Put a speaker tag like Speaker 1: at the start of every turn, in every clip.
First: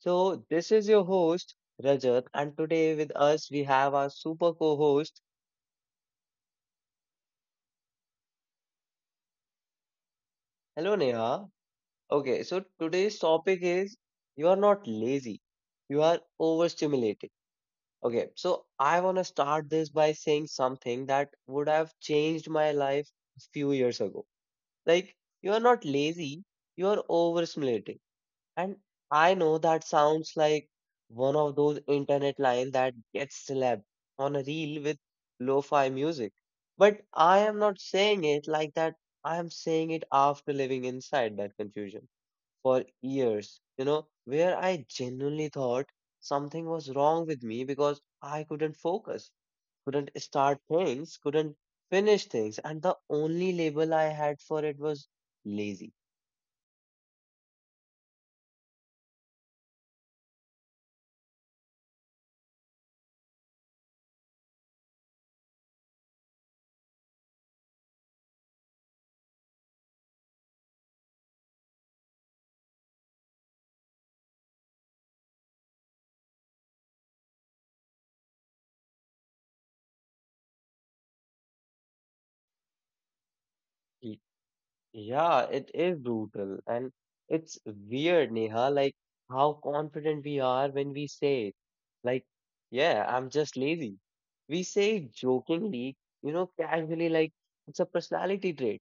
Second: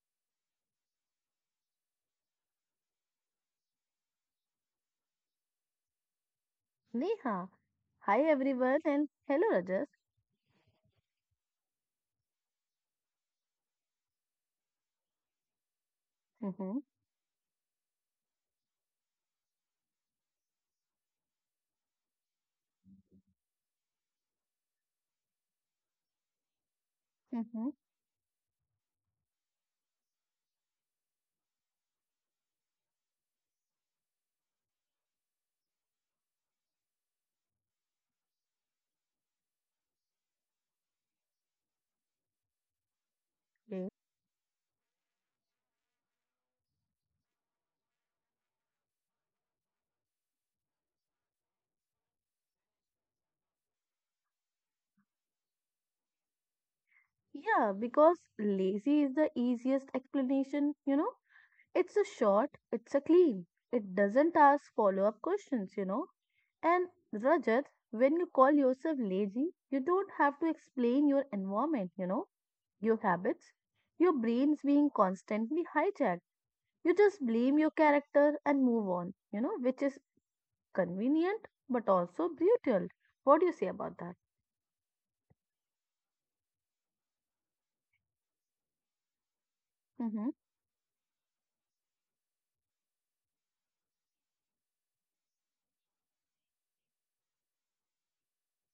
Speaker 1: So, this is your host, Rajat, and today with us we have our super co host.
Speaker 2: Neha, hi everyone, and hello Rajas.
Speaker 1: Hello, Neha. Okay, so today's topic is you are not lazy, you are
Speaker 2: Mm-hmm,
Speaker 1: overstimulated. Okay, so I want to start this by saying something that would have changed my life a few years ago. Like, you are not lazy, you are
Speaker 2: mm-hmm,
Speaker 1: overstimulated. And I know that sounds like one of those internet lines that gets slapped on a reel with lo-fi music. But I am not saying it like that. I am saying it after living inside that confusion for years, you
Speaker 2: yes.
Speaker 1: know, where I genuinely thought something was wrong with me because I couldn't focus, couldn't start things, couldn't finish things. And the only label I had for it was lazy.
Speaker 2: Yeah, because lazy is the easiest explanation, you know. It's a short, it's a clean, it doesn't ask follow up questions, you know. And Rajat, when you call yourself lazy, you don't have to explain your environment, you know, your habits, your brain's being constantly hijacked. You just blame your character and move on, you know, which is convenient but also brutal. What do you say about that?
Speaker 1: Yeah, it is brutal, and it's weird, Neha, like how confident
Speaker 2: Mm-hmm.
Speaker 1: we are when we say, like, yeah, I'm just lazy. We say it jokingly, you know, casually, like it's a personality trait.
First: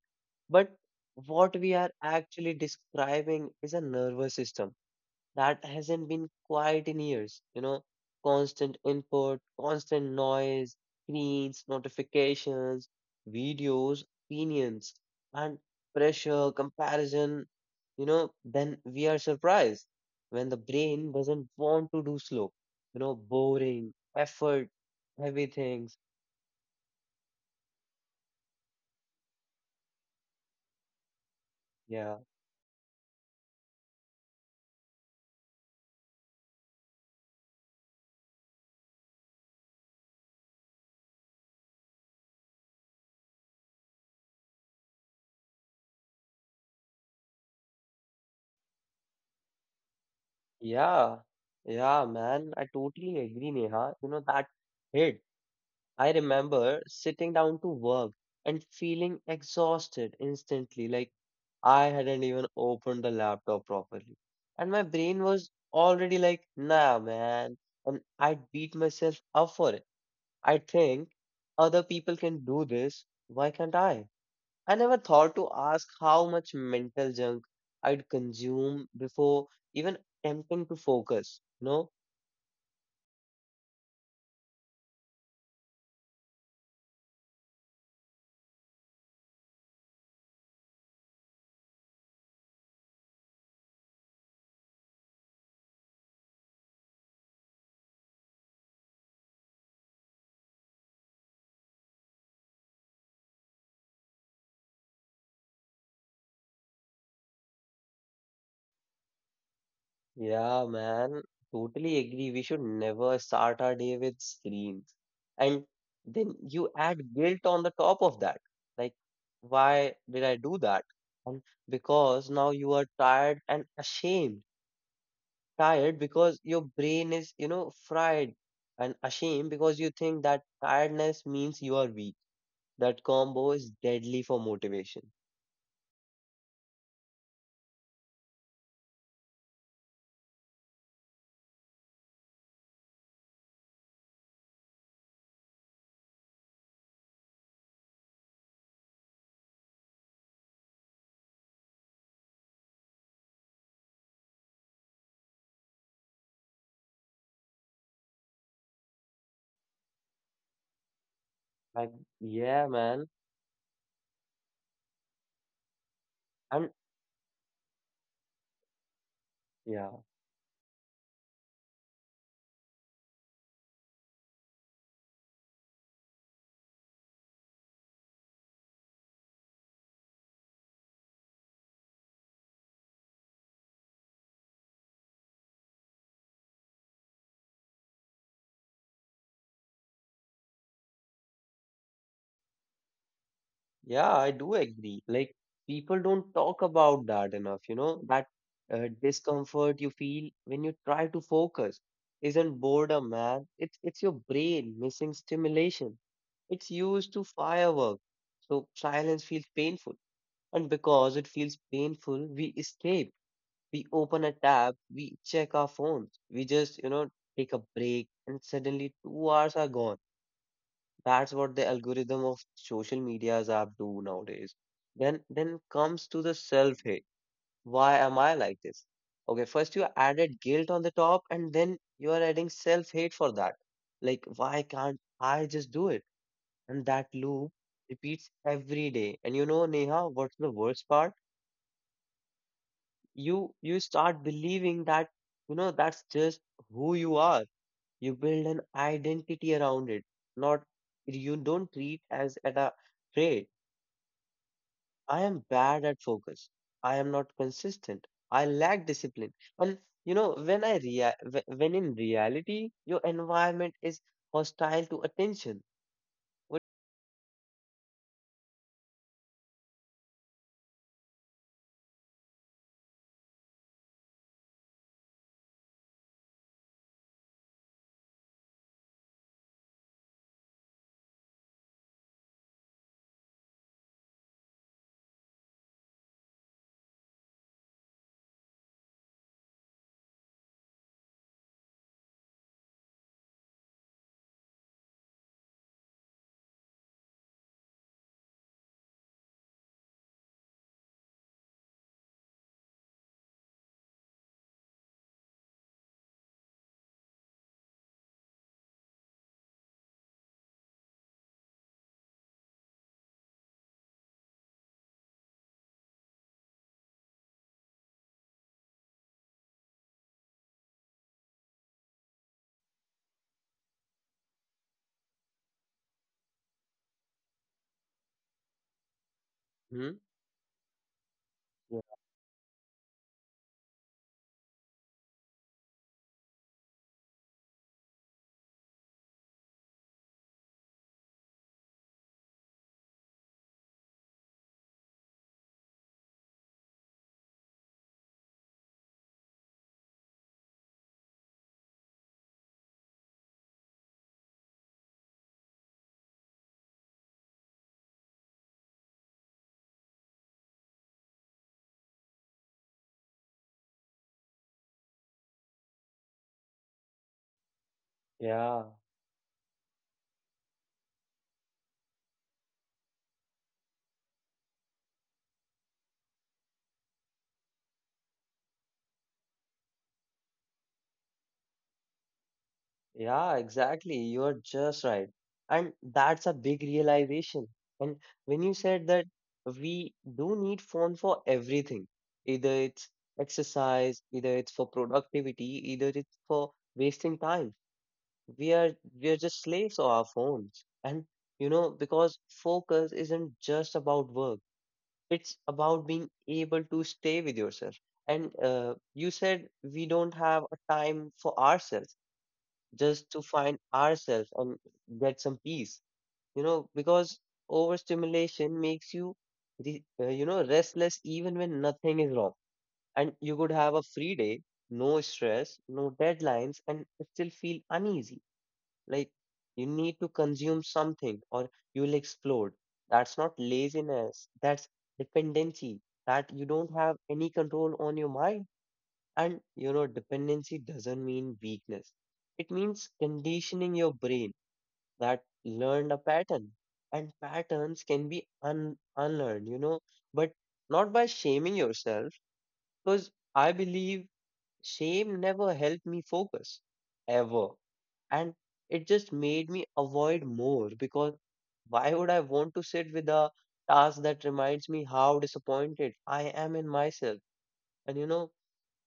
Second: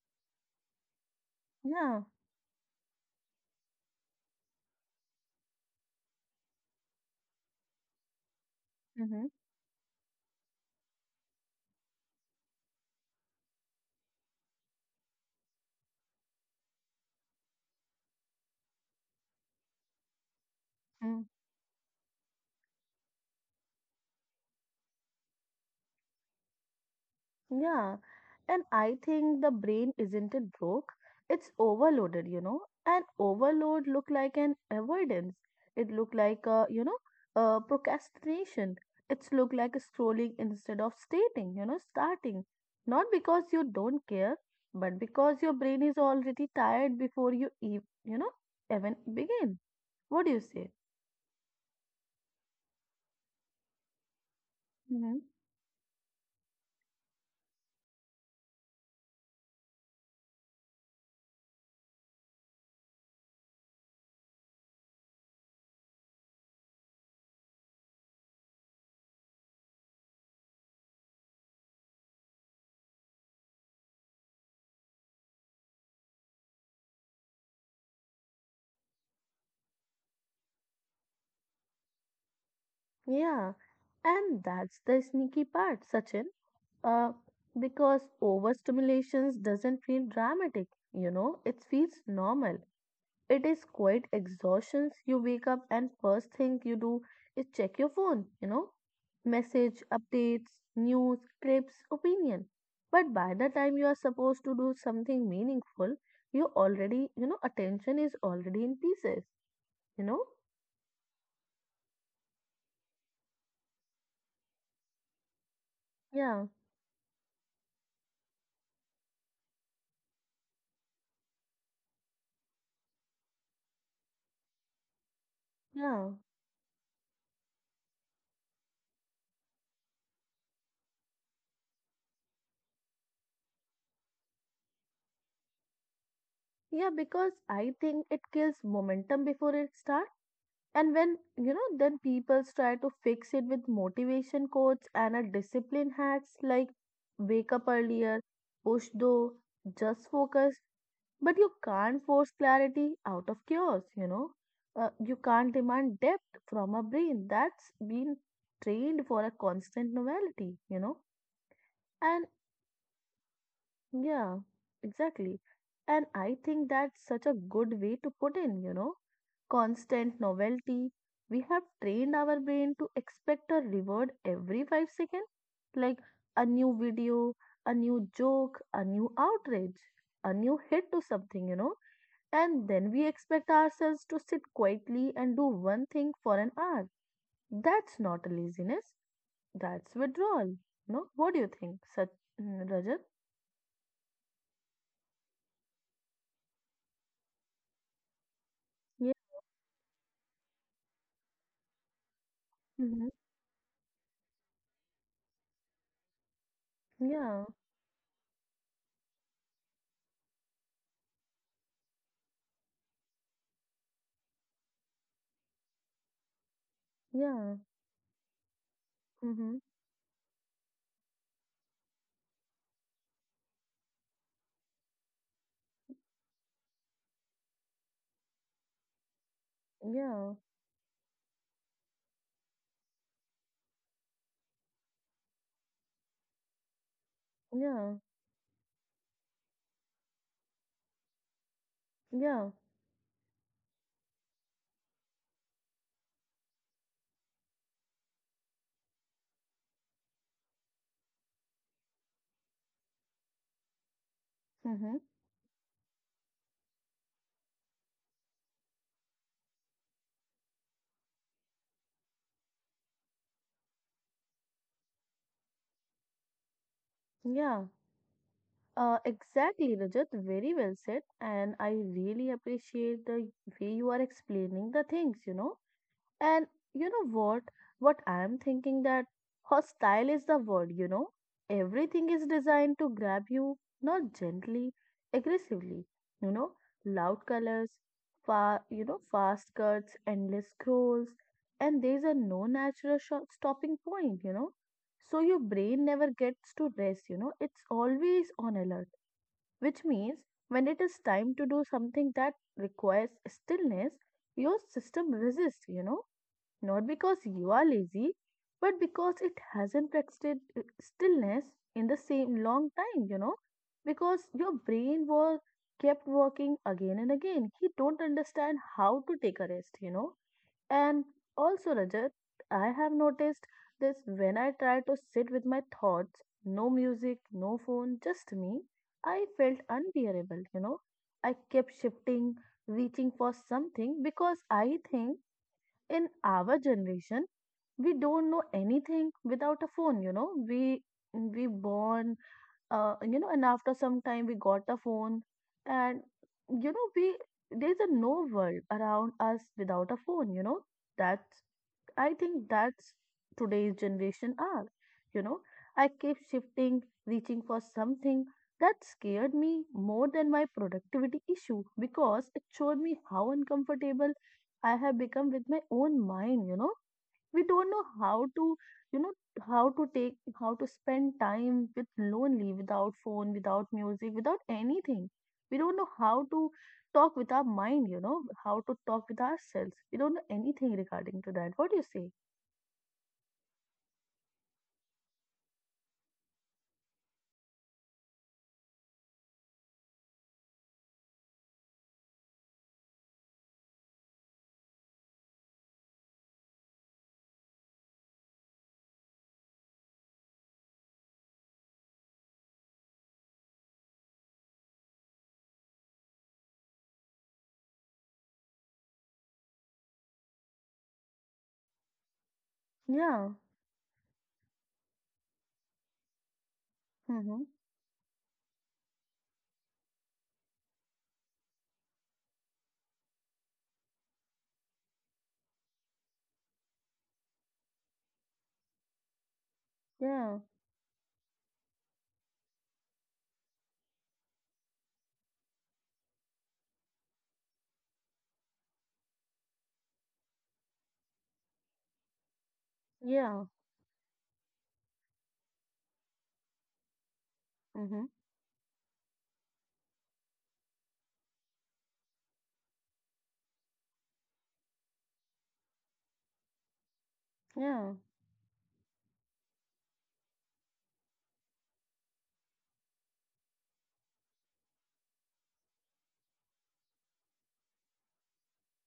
Speaker 1: But what we are
Speaker 2: Yeah.
Speaker 1: actually describing is a nervous system that hasn't been quiet in years. You know, constant
Speaker 2: Mm-hmm.
Speaker 1: input, constant noise, screens, notifications, videos, opinions, and pressure, comparison. You know, then we are surprised when the brain
Speaker 2: Mm.
Speaker 1: doesn't want to do slow, you know, boring, effort, heavy things.
Speaker 2: Yeah. And I think the brain isn't it broke? It's
Speaker 1: Yeah,
Speaker 2: overloaded, you know. And overload look like an avoidance. It look like a procrastination. It's look like a scrolling instead of stating, starting. Not because you don't care, but because your brain is already tired before you, even begin. What do you say?
Speaker 1: yeah, yeah, man. I totally agree, Neha. You know, that hit. I remember sitting down to work and feeling exhausted instantly, like I hadn't even opened the laptop properly. And my brain was already like, nah, man. And I'd beat myself up for it. I think other people can do this. Why can't I? I never thought to ask how much mental junk I'd consume before even attempting to focus. No.
Speaker 2: Yeah, and that's the sneaky part, Sachin. Uh, because overstimulation doesn't feel dramatic, you know, it feels normal. It is quite exhaustion. You wake up and first thing you do is check your phone, you know, message, updates, news, trips, opinion. But by the time you are supposed to do something meaningful, you already, attention is already in pieces, you know?
Speaker 1: Yeah, man, totally agree. We should never start our day with screens. And then
Speaker 2: Yeah,
Speaker 1: you add guilt on the top of that. Like, why did I do that? And because now you are tired and ashamed. Tired
Speaker 2: yeah.
Speaker 1: because your brain is, you know, fried, and ashamed because you think that tiredness means you are weak. That combo is deadly for motivation.
Speaker 2: Yeah, because I think it kills momentum before it starts. And when, then people try to fix it with motivation quotes and a discipline hacks like wake up earlier, push though, just focus. But you can't force clarity out of chaos, you know. You can't demand depth from a brain that's been trained for a constant novelty, you know.
Speaker 1: Like,
Speaker 2: And
Speaker 1: yeah, man.
Speaker 2: yeah, exactly. And I think
Speaker 1: And
Speaker 2: that's such a good way to put in, you know,
Speaker 1: yeah.
Speaker 2: constant novelty. We have trained our brain to expect a reward every 5 seconds, like a new video, a new joke, a new outrage, a new hit to something, you know. And then we expect ourselves to sit quietly and do one thing for an hour. That's not laziness, that's withdrawal. No, what do you think, Rajat?
Speaker 1: Yeah, I do agree. Like, people don't talk about that enough, you know, that
Speaker 2: Yeah.
Speaker 1: discomfort you feel when you try to focus isn't
Speaker 2: Hmm.
Speaker 1: boredom, man. It's your brain missing stimulation. It's used to
Speaker 2: Yeah.
Speaker 1: firework. So silence feels painful. And because it feels painful, we escape. We open a tab, we check our phones, we just, you know, take
Speaker 2: Yeah.
Speaker 1: a break, and suddenly 2 hours
Speaker 2: Mhm.
Speaker 1: are gone. That's what the algorithm of social media's app do nowadays. Then comes to the self-hate. Why am I like this? Okay, first you
Speaker 2: Yeah.
Speaker 1: added guilt on the top, and then you are adding self-hate for that. Like, why can't I just do it? And that loop
Speaker 2: Yeah.
Speaker 1: repeats every day. And you know, Neha, what's the worst part?
Speaker 2: Yeah.
Speaker 1: You start believing that, you know, that's just who you are. You build an identity around it, not you don't treat as at a trade.
Speaker 2: Mhm.
Speaker 1: I am bad at focus. I am not consistent. I lack discipline. And you know, when when in reality, your environment is hostile to attention. What?
Speaker 2: Yeah. Exactly, Rajat. Very well said. And I really appreciate the way you are explaining the things, you know. And you know what? What I'm thinking that hostile is the word, you know. Everything is designed to grab you, not gently, aggressively, you know. Loud colors, fast cuts, endless scrolls, and there's a no natural sho stopping point, you know. So your brain never gets to rest, you know. It's always on alert, which means when it is time to do something that requires stillness, your system resists, you know, not because you are lazy, but because it hasn't practiced stillness in the same long time, you know, because your brain was kept working again and again. He don't understand how to take a rest, you know. And also, Rajat, I have noticed this when I try to sit with my thoughts, no music, no phone, just me, I felt
Speaker 1: Hmm?
Speaker 2: unbearable, you know. I kept
Speaker 1: Yeah,
Speaker 2: shifting, reaching for something because I think in our generation we don't know anything without a phone, you know. We born, you know, and after some time we got a phone, and you know we there's a no world around us without a phone, you know. That's I think that's today's generation are. You know, I keep shifting, reaching for something that scared me more than my productivity issue because it showed me how uncomfortable I have become with my own mind. You know, we don't know how to,
Speaker 1: yeah,
Speaker 2: you know, how to take, how to spend time with lonely, without phone, without music, without anything. We don't know how to talk with our mind, you know, how to talk with ourselves. We don't know anything regarding to that. What do you say?
Speaker 1: yeah, exactly. You're just right. And that's a big realization. And when you said that we do need phone for everything, either it's exercise, either it's for productivity, either it's for wasting time. we are we are just slaves of our phones, and you know, because focus isn't just about work, it's about being able to stay with yourself. And you said we don't have a time for ourselves just to
Speaker 2: Yeah.
Speaker 1: find ourselves and get some peace, you know, because
Speaker 2: Mhm.
Speaker 1: overstimulation makes you you know, restless even when nothing is wrong. And you could have a free day, no stress, no deadlines, and still feel uneasy, like you need to
Speaker 2: Yeah.
Speaker 1: consume something, or you'll explode. That's not laziness. That's dependency. That you don't have any control on your mind. And you know, dependency doesn't mean weakness. It means
Speaker 2: Yeah.
Speaker 1: conditioning your brain that learned a pattern. And patterns
Speaker 2: Mhm.
Speaker 1: can be unlearned, you know, but not by shaming yourself. Because I believe shame never helped me focus, ever.
Speaker 2: Yeah.
Speaker 1: And it just made me avoid more, because why would I want to sit with a task that reminds me how disappointed I am in myself? And you know,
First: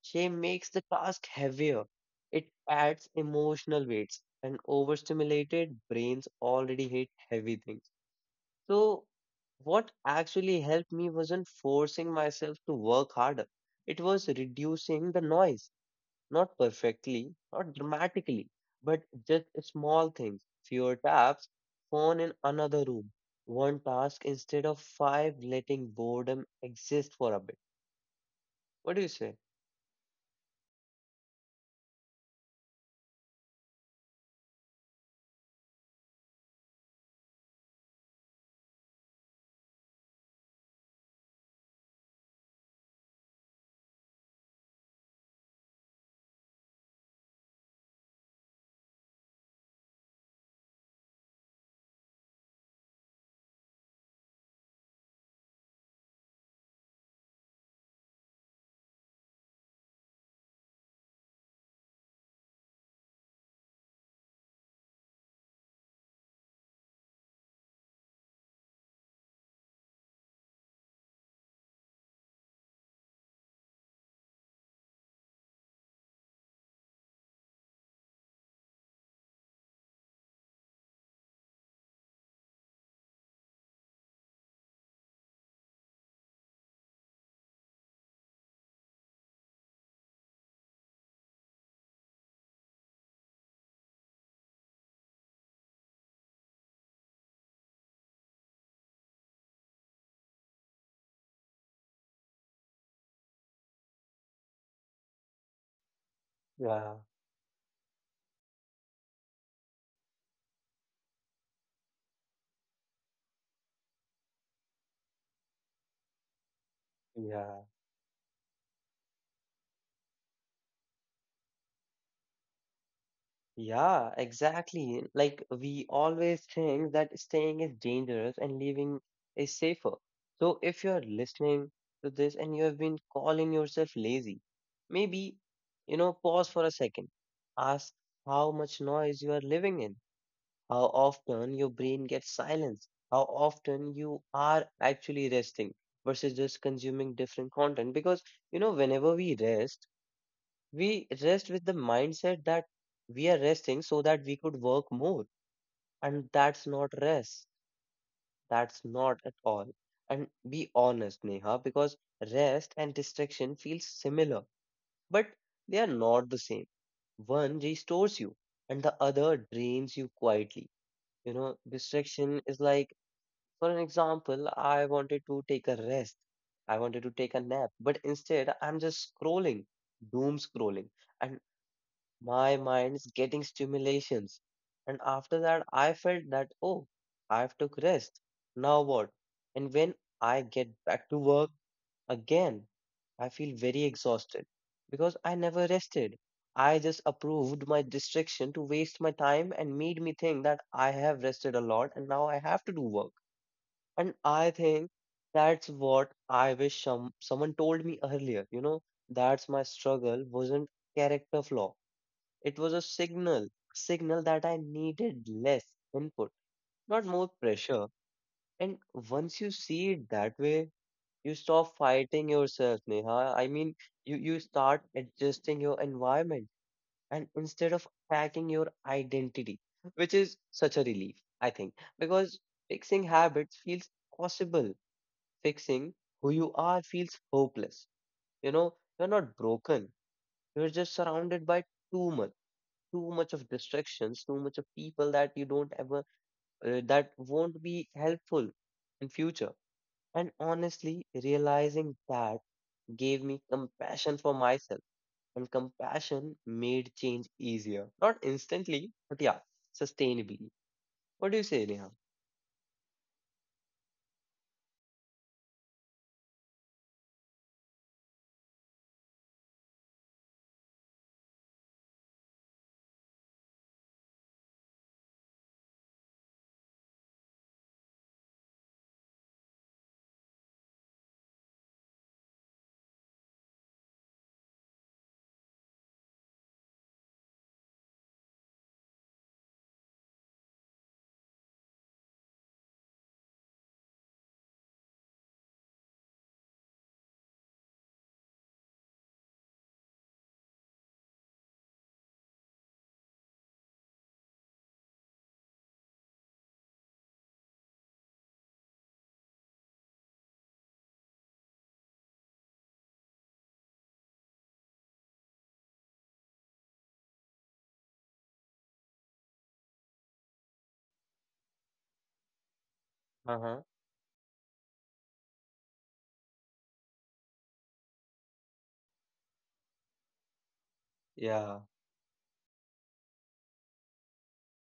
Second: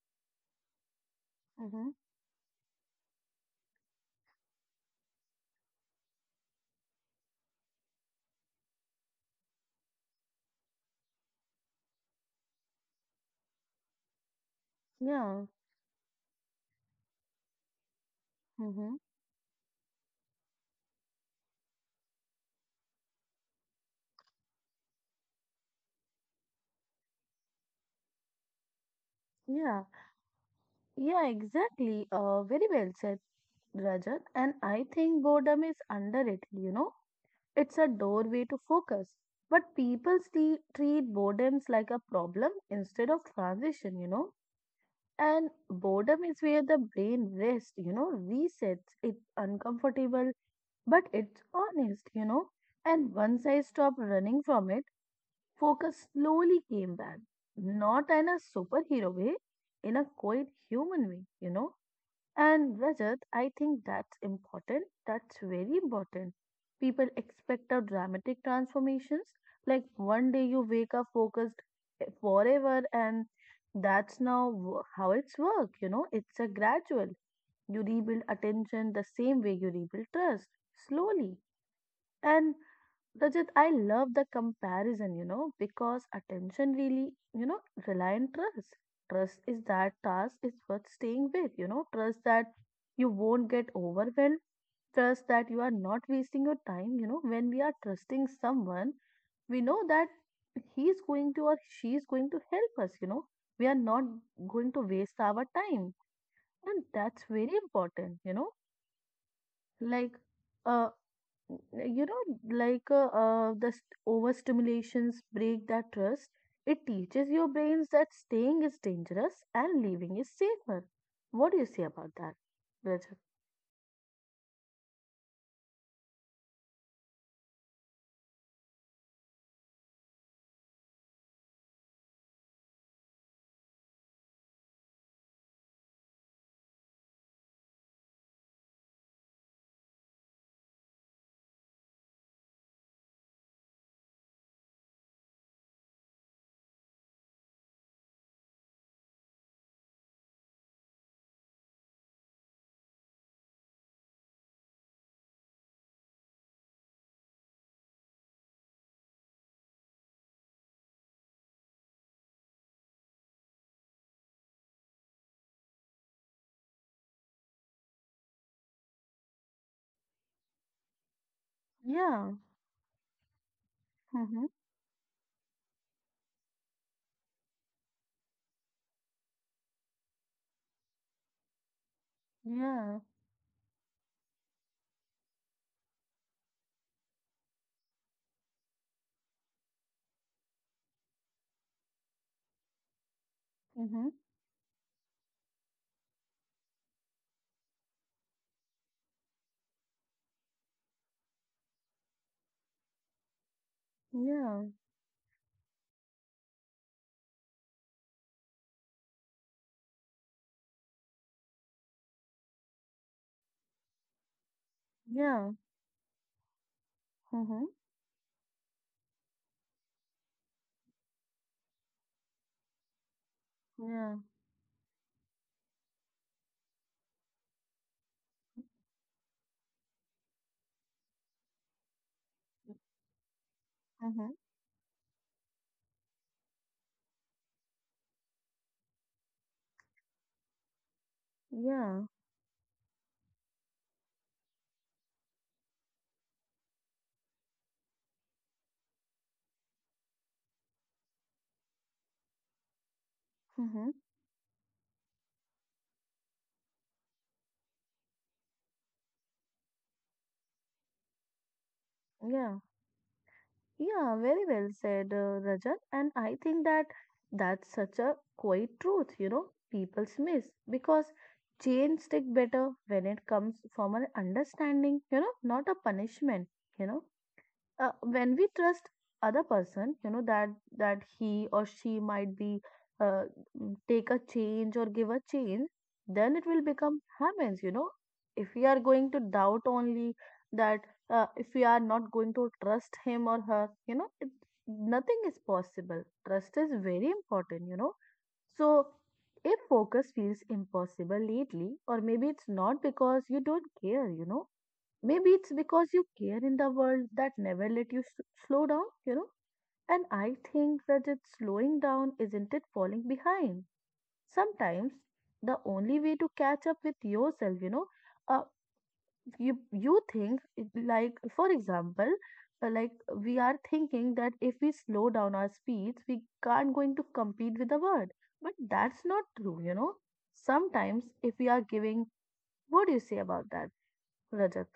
Speaker 1: shame makes the task heavier.
Speaker 2: Mhm.
Speaker 1: It adds emotional weights, and overstimulated brains already hate heavy things. So, what actually helped me wasn't forcing myself to work harder, it was reducing the
Speaker 2: Yeah.
Speaker 1: noise. Not perfectly, not dramatically,
Speaker 2: Mhm.
Speaker 1: but just small things. Fewer taps, phone in another room, one task instead of five, letting boredom exist for a bit. What do you say?
Speaker 2: Yeah. Yeah, exactly. Very well said, Rajat. And I think boredom is underrated, you know. It's a doorway to focus. But people still treat boredoms like a problem instead of transition, you know. And boredom is where the brain rests, you know, resets. It's uncomfortable, but it's honest, you know. And once I stopped running from it, focus slowly came back, not in a superhero way, in a quiet human way, you know. And Rajat, I think that's important. That's very important. People expect our dramatic transformations, like one day you wake up focused forever, and that's now how it's work. You know, it's a gradual. You rebuild attention the same way you rebuild trust, slowly. And Rajat, I love the comparison, you know, because attention really, you know, rely on trust. Trust is that task is worth staying with, you know, trust that you won't get overwhelmed, trust that you are not wasting your time, you know, when we are trusting someone, we know that he's going to or she is going to help us, you know, we are not going to waste our time. And
Speaker 1: Yeah,
Speaker 2: that's very important, you know, like, uh, you know, the overstimulations break that trust. It teaches your
Speaker 1: yeah.
Speaker 2: brains that staying is dangerous and leaving is safer. What do you say about that, Rajat?
Speaker 1: Yeah, exactly. Like we always think that staying is dangerous and leaving is safer. So if you're listening to this and you have been calling yourself lazy, maybe, you know, pause for a second. Ask how much noise you are living in, how often your brain gets silence, how often you are actually resting versus just consuming different content. Because, you know, whenever we rest with the mindset that we are resting so that we could work more. And that's not rest. That's not at all. And be honest, Neha, because rest and distraction feel similar, but they are not the same. One restores you, and the other drains you quietly. You know,
Speaker 2: Yeah.
Speaker 1: distraction is like, for an
Speaker 2: Mm-hmm.
Speaker 1: example, I wanted to take a rest. I wanted to take a nap, but instead I'm just scrolling, doom scrolling. And my
Speaker 2: Yeah.
Speaker 1: mind's getting stimulations. And after that, I felt that, oh, I've took rest. Now what? And when I get back to work again, I feel very
Speaker 2: Mm-hmm.
Speaker 1: exhausted because I never rested. I just approved my distraction to waste my time and made me think that I have rested a lot and now I have to do work. And I
Speaker 2: Yeah.
Speaker 1: think that's what I wish someone told me earlier. You know, that's my struggle wasn't character flaw, it was a signal, signal that I needed
Speaker 2: Yeah.
Speaker 1: less input, not more
Speaker 2: Mm-hmm.
Speaker 1: pressure. And once you see it that way, you stop fighting yourself, Neha. I mean,
Speaker 2: Yeah.
Speaker 1: you start adjusting your environment and instead of attacking your identity, which is such a relief, I think, because fixing habits feels
Speaker 2: Mm-hmm.
Speaker 1: possible. Fixing who you are feels hopeless. You know, you're not broken. You're just surrounded by
Speaker 2: Yeah.
Speaker 1: too much too much of distractions, too much of people that you don't ever, that won't be helpful in future. And honestly, realizing that gave me
Speaker 2: Mm-hmm.
Speaker 1: compassion for myself, and compassion made change easier. Not instantly, but yeah, sustainably. What do you say, Neha?
Speaker 2: Yeah. Yeah, very well said, Rajat. And I think that that's such a quiet truth, you know, people miss because chains stick better when it comes from an understanding, you know, not a punishment, you know. When we trust other person, you know, that he or she might be, uh, take a change or give a change, then it will become happens, you know. If we are going to doubt only that, if we are not going to trust him or her, you know it, nothing is possible. Trust is very important, you know. So, if focus feels impossible lately, or maybe it's not because you don't care, you know, maybe it's because you care in the world that never let you slow down, you know? And I think that it's slowing down, isn't it falling behind? Sometimes the only way to catch up with yourself, you know, uh, you, you think, like, for example, uh, like we are
Speaker 1: Uh-huh.
Speaker 2: thinking that if we slow down our speeds, we can't going to compete with the world. But that's not true, you know? Sometimes if we are
Speaker 1: Yeah.
Speaker 2: giving, what do you say about that, Rajat?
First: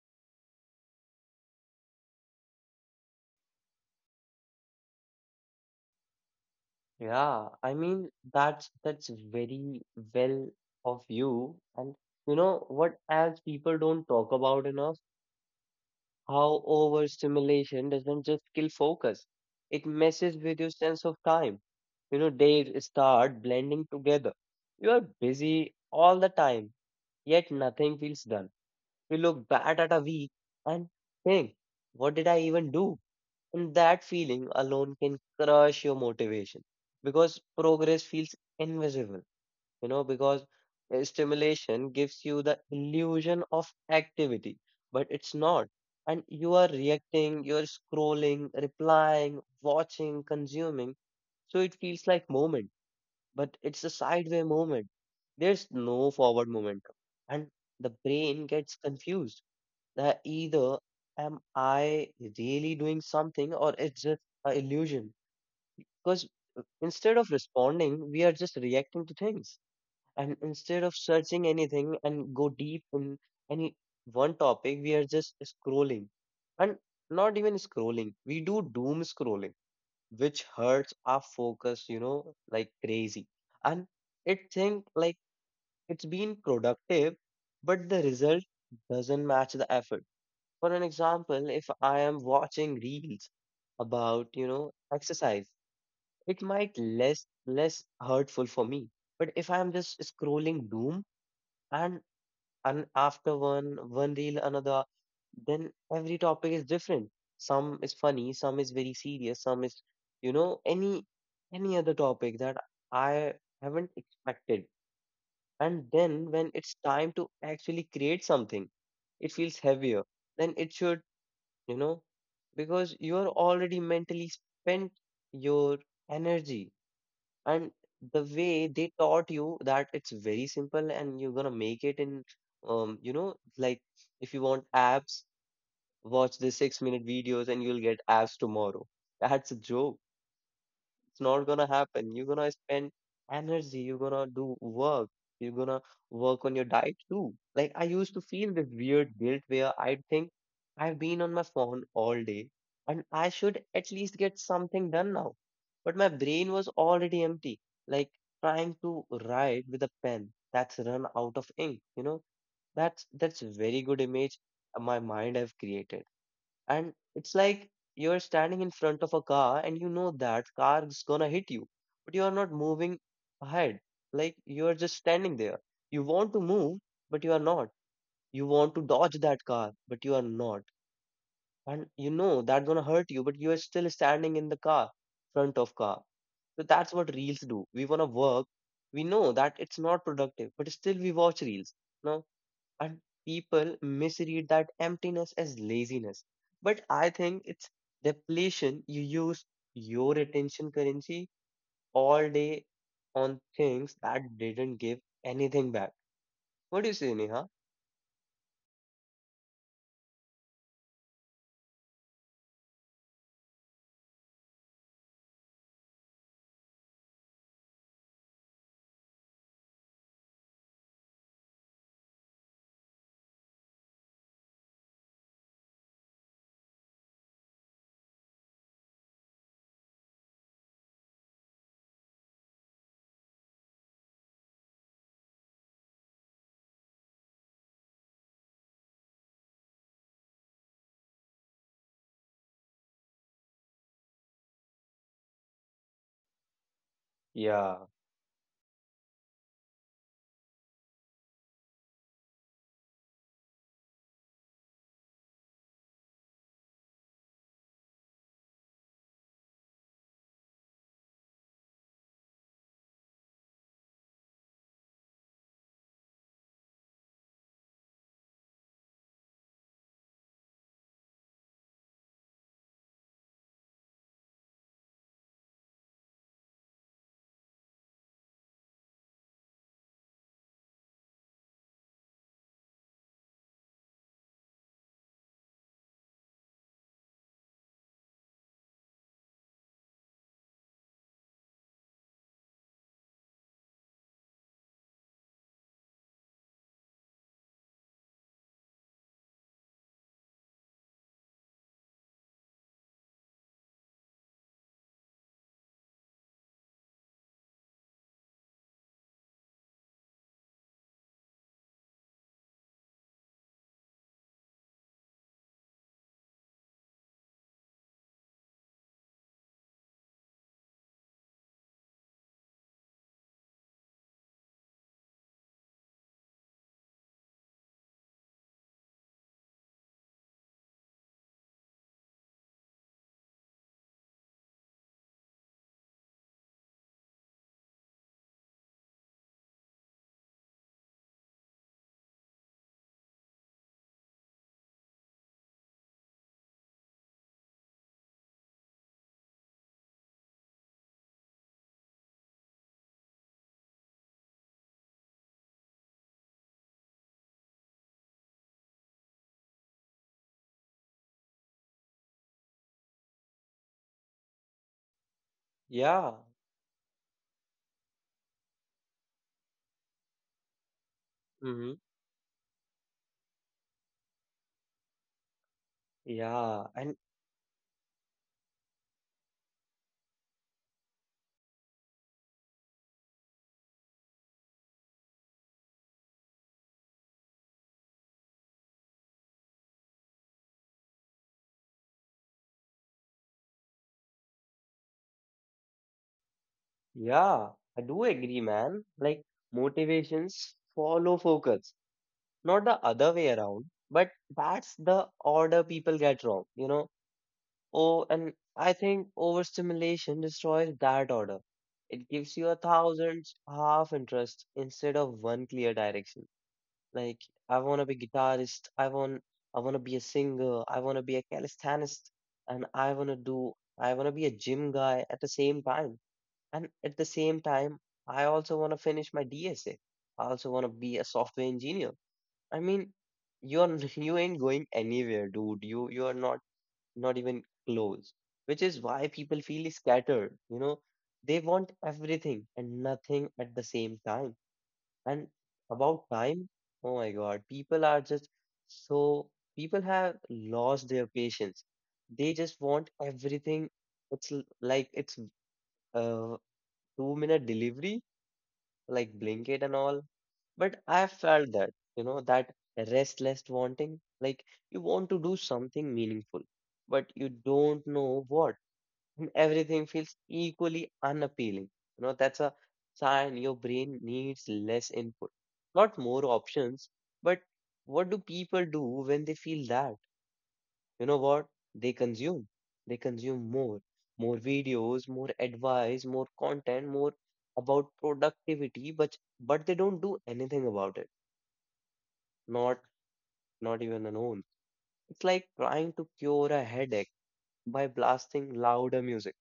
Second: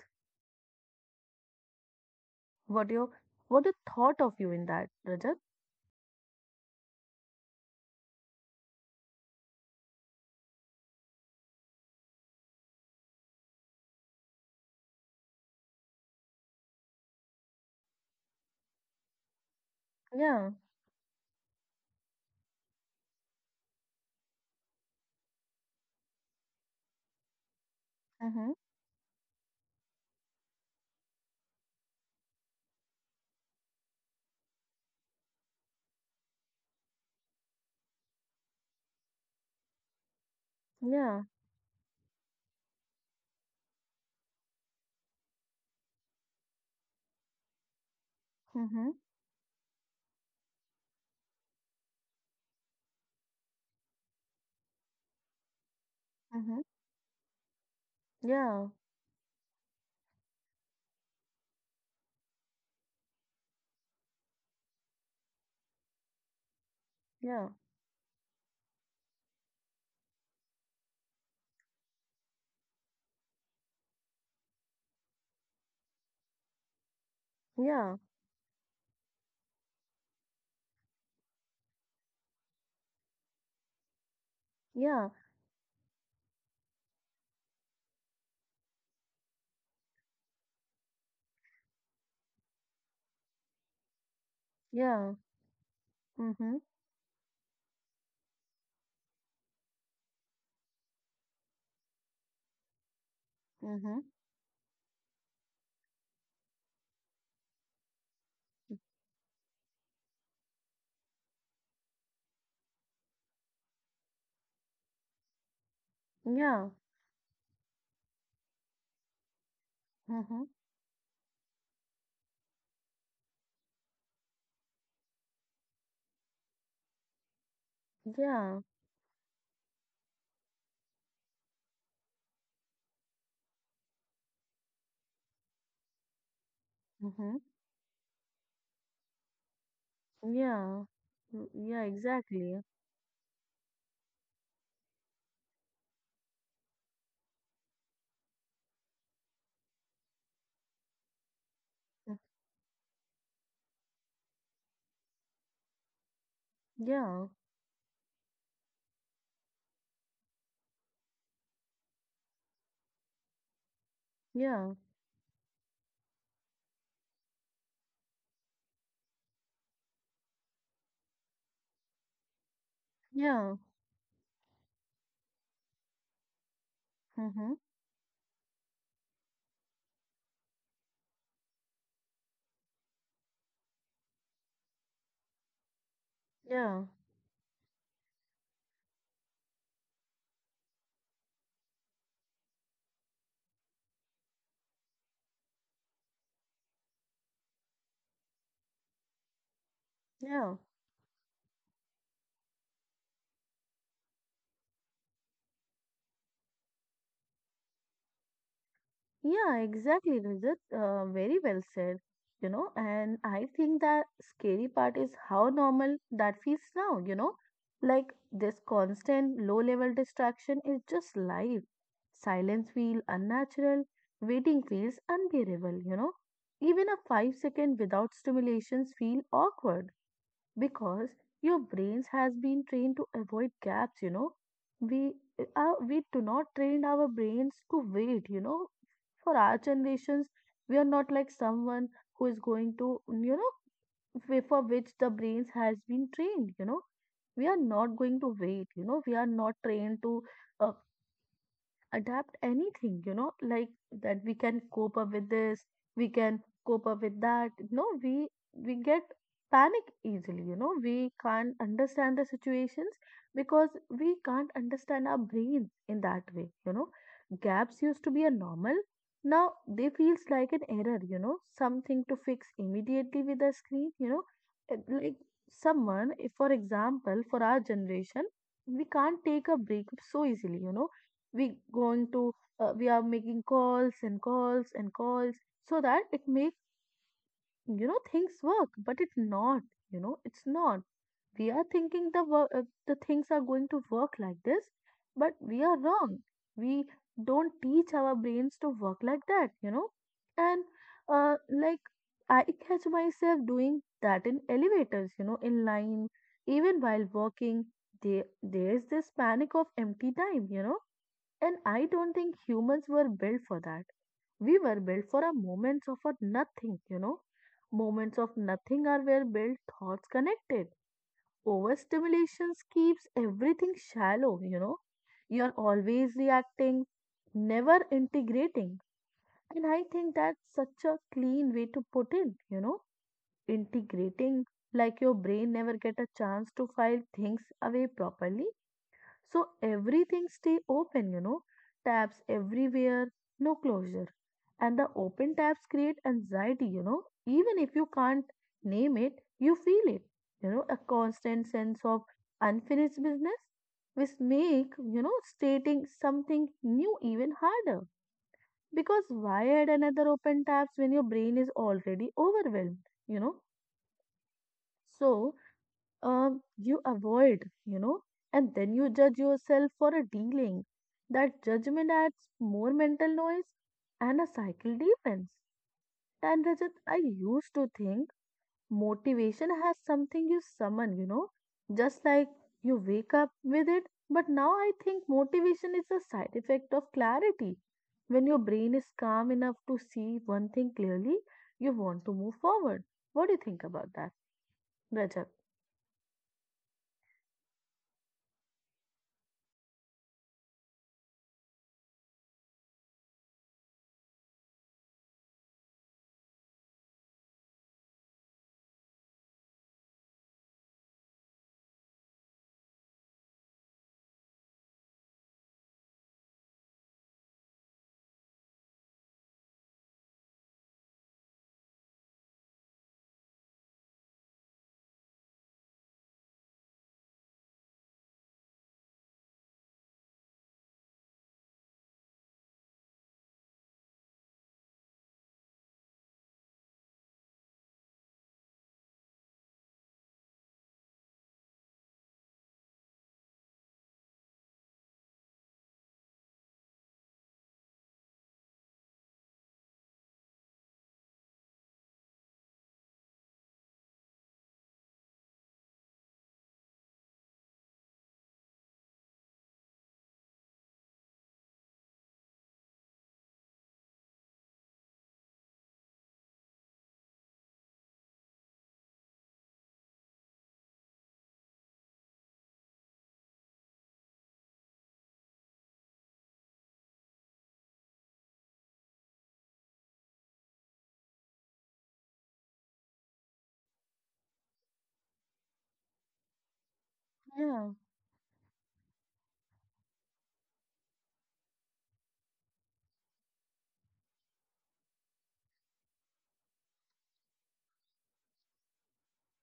Speaker 2: What you what you thought of you in that, Rajat?
Speaker 1: Yeah. I mean, that's very well of you. And you know what else people don't talk about enough? How overstimulation doesn't just kill focus, it messes
Speaker 2: Yeah.
Speaker 1: with your sense of time. You know, days start blending together. You are busy all the time, yet nothing feels done.
Speaker 2: Mm-hmm.
Speaker 1: You look back at a week and think, what did I even do? And that feeling alone can crush your motivation because progress feels invisible, you know, because
Speaker 2: Yeah.
Speaker 1: stimulation gives you the illusion of activity, but it's not. And you are reacting, you're scrolling,
Speaker 2: Mm-hmm.
Speaker 1: replying, watching, consuming. So it feels like movement, but it's a sideway movement. There's no forward
Speaker 2: Mm-hmm.
Speaker 1: momentum. And the brain
Speaker 2: Yeah.
Speaker 1: gets confused that either am I really doing something or it's just an illusion. Because instead of
Speaker 2: Yeah.
Speaker 1: responding, we are just reacting to things, and instead of searching anything and go deep in any one topic, we are just scrolling, and not even
Speaker 2: Yeah.
Speaker 1: scrolling, we do doom scrolling, which hurts our focus, you know, like crazy. And it think
Speaker 2: Yeah.
Speaker 1: like it's been productive, but the result doesn't match the effort. For an example, if I am watching reels about, you know,
Speaker 2: Yeah.
Speaker 1: exercise, it
Speaker 2: Mm-hmm.
Speaker 1: might less less hurtful for me. But if I am just scrolling doom, and and after
Speaker 2: Mm-hmm.
Speaker 1: one reel another, then every topic is different, some is funny, some is very serious, some is, you know, any other topic that I haven't expected. And then when
Speaker 2: Yeah.
Speaker 1: it's time to actually create something, it feels heavier
Speaker 2: Mm-hmm.
Speaker 1: than it should, you know, because you are already mentally spent, your energy. And the
Speaker 2: Yeah.
Speaker 1: way they taught you that it's very simple and you're gonna make it in, you know, like if you want abs, watch the 6 minute
Speaker 2: Mm-hmm.
Speaker 1: videos and you'll get abs tomorrow. That's a joke.
Speaker 2: Yeah.
Speaker 1: It's not
Speaker 2: Mm,
Speaker 1: gonna
Speaker 2: yeah,
Speaker 1: happen. You're gonna
Speaker 2: exactly.
Speaker 1: spend energy, you're gonna do work, you're gonna work on your diet too. Like I used to feel this weird guilt where I'd think I've been on my phone
Speaker 2: Mm,
Speaker 1: all day and I should at least get something done now. But my brain was already
Speaker 2: yeah.
Speaker 1: empty, like trying to write with a pen that's run out of ink, you know? That's a very good image
Speaker 2: Yeah.
Speaker 1: my mind have created, and it's like you're standing in front of a car and you know that car is gonna hit you, but you are not moving
Speaker 2: Yeah.
Speaker 1: ahead. Like you are just standing there, you want to move but you are
Speaker 2: Mm-hmm.
Speaker 1: not, you want to dodge that car but you are not, and you know that's gonna hurt you but you are still standing in the car, front of car. So
Speaker 2: Yeah.
Speaker 1: that's what reels do. We wanna work, we know that it's not productive but still we watch reels, no? And people misread that emptiness as laziness. But I think it's depletion. You use your
Speaker 2: Yeah.
Speaker 1: attention currency all day on things that didn't give anything back. What do you say, Neha?
Speaker 2: Yeah, exactly, Rajat. Very well said. You know, and I think that scary part is how normal that feels now, you know. Like this constant low level distraction is just life. Silence feels unnatural, waiting feels unbearable, you know. Even a 5 second without stimulations feel awkward because your brains has been trained to avoid gaps, you know. we we do not train our brains to wait, you know, for our generations. We are not like someone who is going to, you know, way for which the brains has been trained, you know. We are
Speaker 1: Yeah,
Speaker 2: not going to wait, you know, we are not trained to uh, adapt anything, you know, like that we can cope up with this, we can cope up with that. No, we get panic easily, you know, we can't understand the situations because we can't understand our brains in that way, you know. Gaps used to be a normal. Now they feels like an error, you know, something to fix immediately with a screen, you know. Like someone, if for example, for our generation, we can't take a break so easily, you know. We going to, we are making calls and calls and calls so that it makes, you know, things work but it's not, you know, it's not, we are thinking the work, the things are going to work like this but we are wrong. We don't teach our brains to work like that, you know. And like I catch myself doing that in elevators, you know, in line, even while walking. There's this panic of empty time, you know, and I don't think humans were built for that. We were built for a moments of a nothing, you know. Moments of nothing are where built thoughts connected. Overstimulations keeps everything shallow, you know. You're always reacting, never integrating. And I think that's such a clean way to put in, you know. Integrating like your brain never get a chance to file things away properly so everything stay open, you know, tabs everywhere, no closure. And the open tabs create anxiety, even if you can't name it, you feel it, a constant sense of unfinished business, which make stating something new even harder. Because why add another open tabs when your brain is already overwhelmed? So
Speaker 1: yeah,
Speaker 2: um, you avoid, and then you judge yourself for a dealing. That
Speaker 1: mm-hmm.
Speaker 2: judgment adds more mental noise and a cycle deepens. And
Speaker 1: Yeah,
Speaker 2: Rajat, I
Speaker 1: and
Speaker 2: used to think motivation has something you summon, just like you wake up with it. But now I think motivation is a side effect of clarity. When your brain is calm enough to see one thing clearly, you want to move forward. What do you think about that, Rajat?
Speaker 1: yeah, I do agree, man. Like, motivations follow focus, not the other way around. But that's the order people get wrong, you know. Oh, and I think overstimulation destroys that order. It gives you a thousand half interests instead of one clear direction. Like, I want to be guitarist, I want to be a singer, I want to be a calisthenics, and I want to do I want to be a gym guy at the same time. And at the same time, I also want to finish my DSA. I also want to be a software engineer. I mean, you're you ain't going anywhere, dude. You are not not even close, which is why people feel scattered. You know, they want everything and nothing at the same time. And about time, oh my God, people are just so, people have lost their patience. They just want everything. It's like it's uh, 2 minute delivery, like Blinkit and all. But I felt that, you know, that restless wanting, like you want to do something meaningful, but you don't know what, and everything feels equally unappealing. You know, that's a sign your brain needs less input, not more options. But what do people do when they feel that? You know what? They consume. They consume more, more videos, more advice, more content, more
Speaker 2: Yeah,
Speaker 1: about productivity, but they don't do anything about it. Not not even an own. It's like trying to cure a headache by blasting louder music.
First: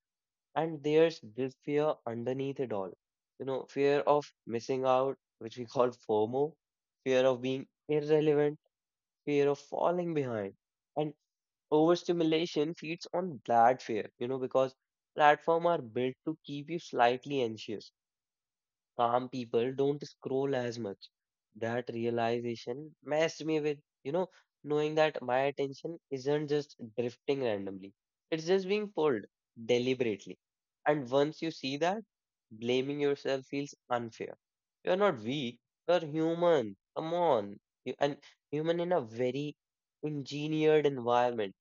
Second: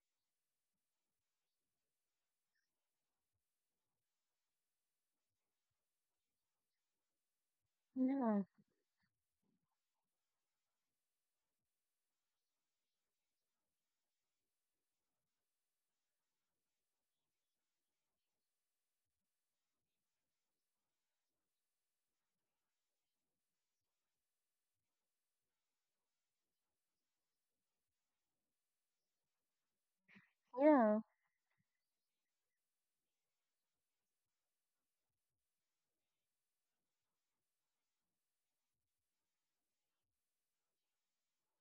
Speaker 1: And there's this fear underneath it all. You know, fear of missing out, which we call FOMO, fear of being
Speaker 2: yeah,
Speaker 1: irrelevant, fear of falling behind. And overstimulation feeds on that fear, you know, because platforms are built to keep you slightly anxious, calm people don't scroll as much. That realization messed me with, you know, knowing that my attention isn't just drifting randomly, it's just being pulled deliberately.
Speaker 2: yeah.
Speaker 1: And once you see that, blaming yourself feels unfair. You're not weak, you're human. Come on. You, and human in a very engineered environment.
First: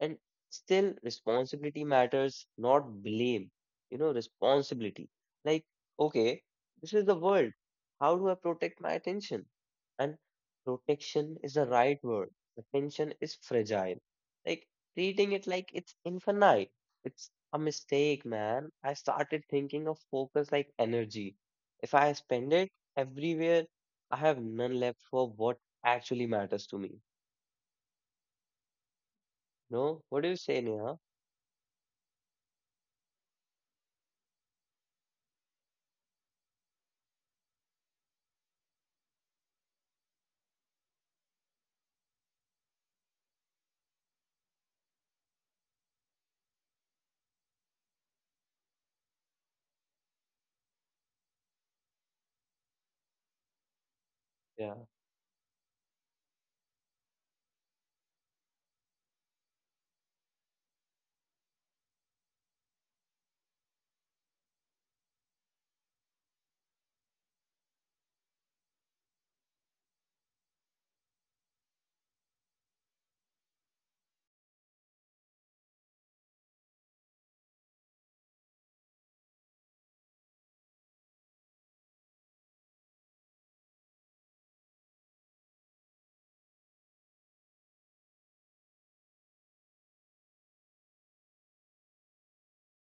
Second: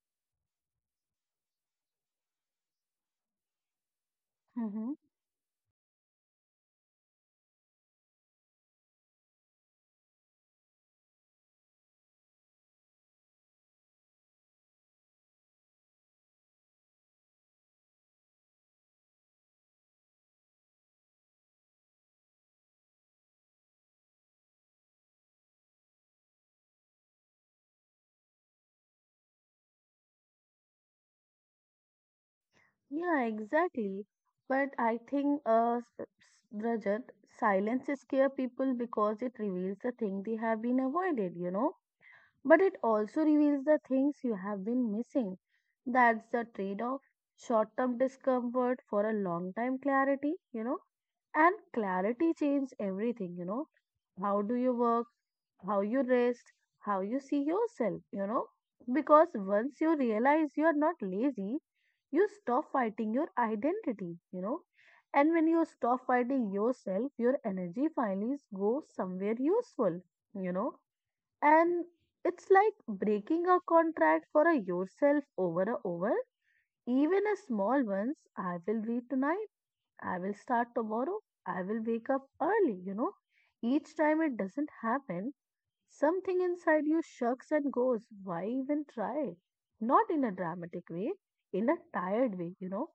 Speaker 1: And still, responsibility matters, not blame. You know,
Speaker 2: Mm-hmm.
Speaker 1: responsibility. Like, okay, this is the world. How do I protect my attention? And protection is the right word. Attention is fragile. Like, treating it like it's infinite. It's a mistake, man. I started thinking of focus like energy. If I spend it everywhere, I have none left for what actually matters to me. No? What do you say, Neha?
Speaker 2: Yeah, exactly. But I think, Rajat, silence scare people because it reveals the thing they have been avoided. But it also reveals the things you have been missing. That's the trade-off. Short-term discomfort for a long-time clarity. And clarity changes everything. How do you
Speaker 1: Yeah.
Speaker 2: work? How you rest, how you see yourself. Because once you realize you are not lazy, you stop fighting your identity. And when you stop fighting yourself, your energy finally goes somewhere useful, you know. And it's like breaking a contract for a yourself over and over. Even a small ones, I will read tonight, I will start tomorrow, I will wake up early. Each time it doesn't happen something inside you shucks and goes, why even try? Not in a dramatic way, in a tired way.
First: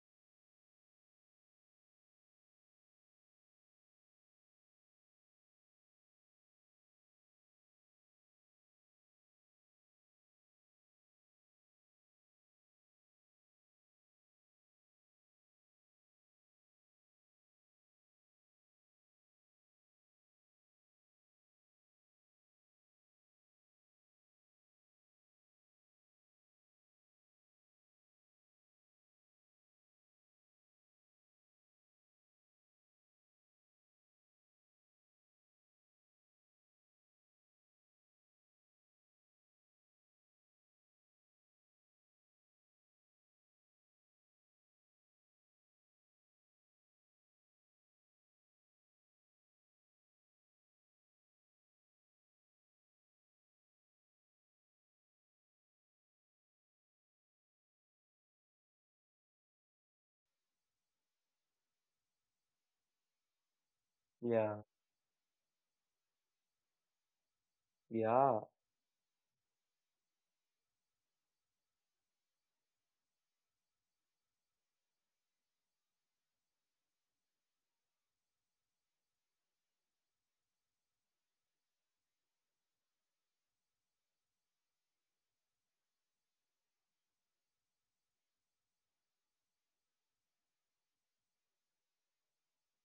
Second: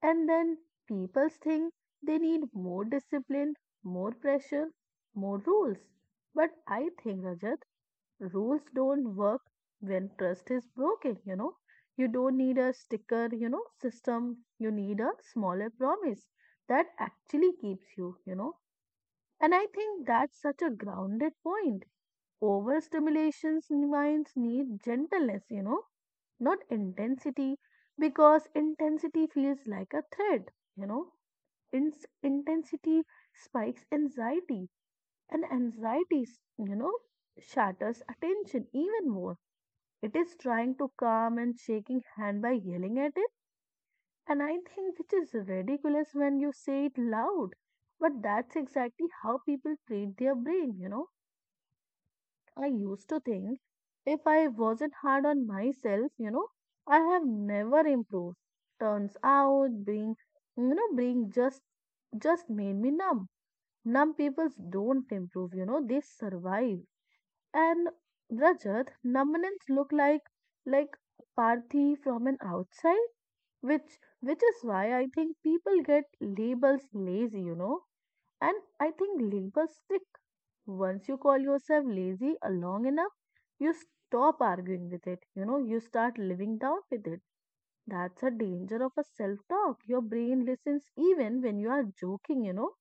Speaker 2: And then people think they need more discipline, more pressure, more rules. But I think, Rajat, rules don't work when trust is broken, you know. You don't need a system. You need a smaller promise that actually keeps you, you know. And I think that's such a grounded point. Overstimulation minds need gentleness, not intensity, because intensity feels like a threat, you know. Ins Intensity spikes anxiety, and anxiety, shatters attention even more. It is trying to calm and shaking hand by yelling at it, and I think which is ridiculous when you say it loud. But that's exactly how people treat their brain. I used to think if I wasn't hard on myself, I have never improved. Turns out being just made me numb. Numb
Speaker 1: Yeah.
Speaker 2: people don't improve, they survive. And
Speaker 1: Yeah,
Speaker 2: Rajat, numbness look like apathy from an outside, which is why I think people get labels lazy. And I think linkers stick. Once you call yourself lazy long enough, you stop arguing with it. You start living down with it. That's a danger of a self talk. Your brain listens even when you are joking.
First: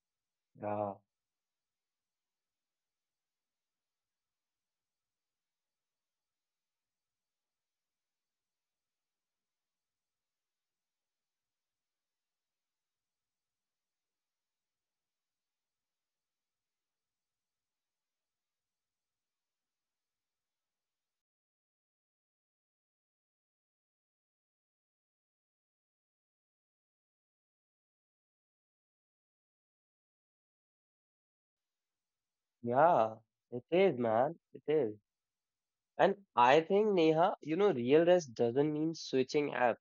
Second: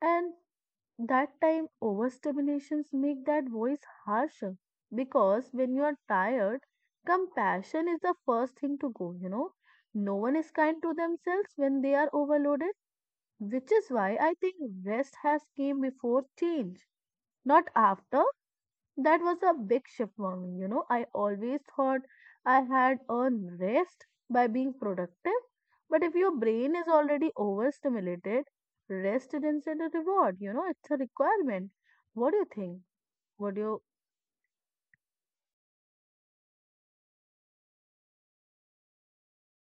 Speaker 2: And
Speaker 1: yeah,
Speaker 2: that time, overstimulations make that voice harsher because when you are tired, compassion is the first thing to go. No one is kind to themselves when they are overloaded, which is why I think rest has came before change, not after. That was a big shift for me. I always thought I had earned rest by being productive, but if your brain is already overstimulated, rest isn't a reward. It's a requirement. What do you think?
Speaker 1: yeah.
Speaker 2: What do
Speaker 1: It
Speaker 2: you?
Speaker 1: is, man. It is. And I think, Neha, you know, real rest doesn't mean switching apps.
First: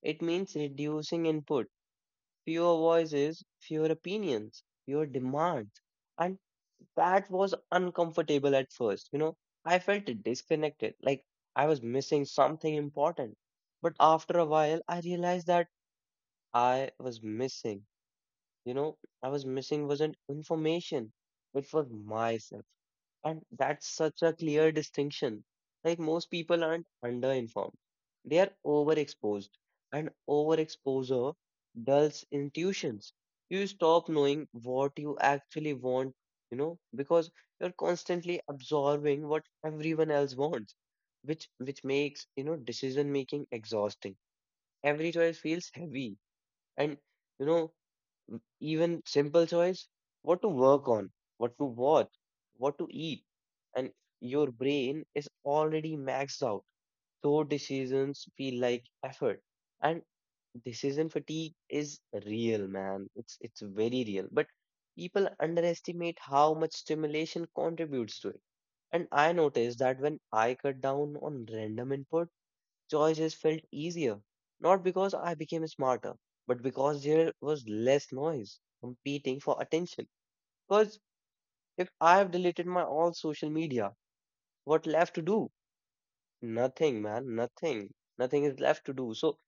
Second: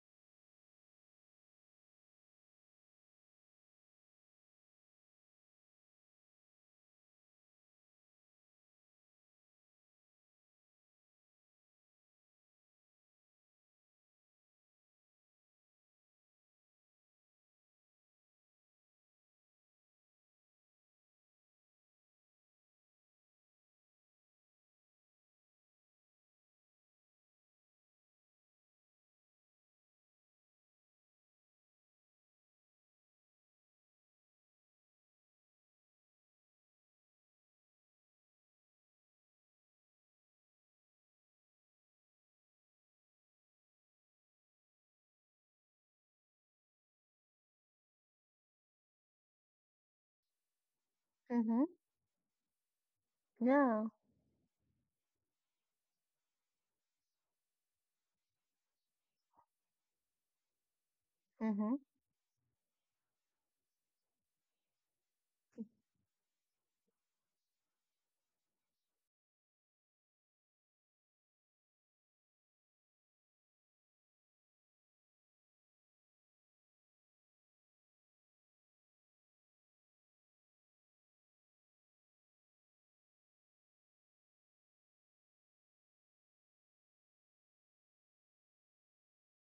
Speaker 1: It means reducing input, fewer voices, fewer opinions, fewer demands. And that was uncomfortable at first. You know, I felt disconnected, like I was missing something important. But after a while, I realized that I was missing. You know, I was missing wasn't information. It was myself. And that's such a clear distinction. Like, most people aren't underinformed. They are overexposed. And overexposure dulls intuitions. You stop knowing what you actually want, you know, because you're constantly absorbing what everyone else wants, which makes, you know, decision making exhausting. Every choice feels heavy. And you know, even simple choice, what to work on, what to
Speaker 2: Mhm.
Speaker 1: watch, what to eat,
Speaker 2: Yeah.
Speaker 1: and your brain is already maxed out, so decisions feel like effort. And decision fatigue
Speaker 2: Mhm.
Speaker 1: is real, man. It's very real. But people underestimate how much stimulation contributes to it. And I noticed that when I cut down on random input, choices felt easier, not because I became smarter, but because there was less noise competing for attention. Because if I have deleted my all social media, what left to do? Nothing, man, nothing. Nothing is left to do. So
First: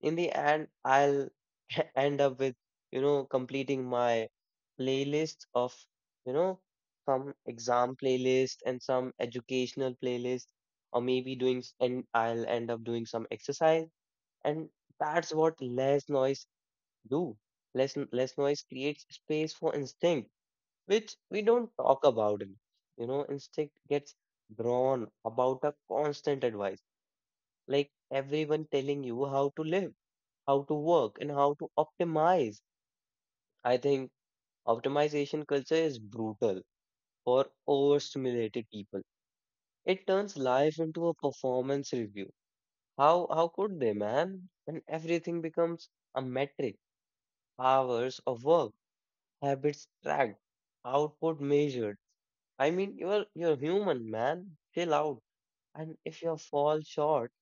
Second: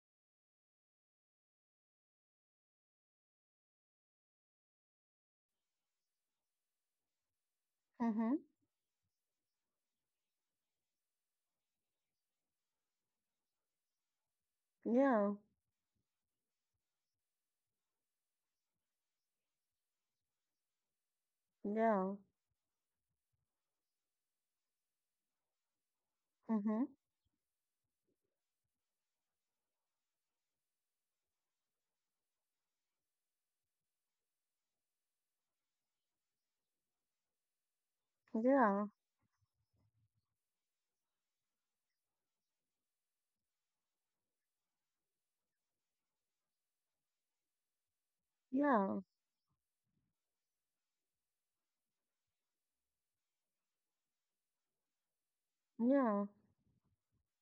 Speaker 1: in the end, I'll end up with, you know, completing my playlist of, you know, some exam
Speaker 2: Mhm.
Speaker 1: playlist and some educational playlist, or maybe doing and I'll end up doing some exercise. And
Speaker 2: Yeah.
Speaker 1: that's what less noise do. Less less noise creates space for instinct, which we don't talk
Speaker 2: Yeah.
Speaker 1: about enough. You know, instinct gets drawn about a constant advice,
Speaker 2: Mhm.
Speaker 1: like everyone telling you how to live, how to work, and how to optimize. I think optimization culture is brutal for overstimulated
Speaker 2: Yeah.
Speaker 1: people. It turns life into a performance review. How could they, man? And everything becomes a metric, hours of work,
Speaker 2: Yeah.
Speaker 1: habits tracked, output measured. I mean, you're human, man. Chill out. And if
Speaker 2: Yeah.
Speaker 1: you fall short,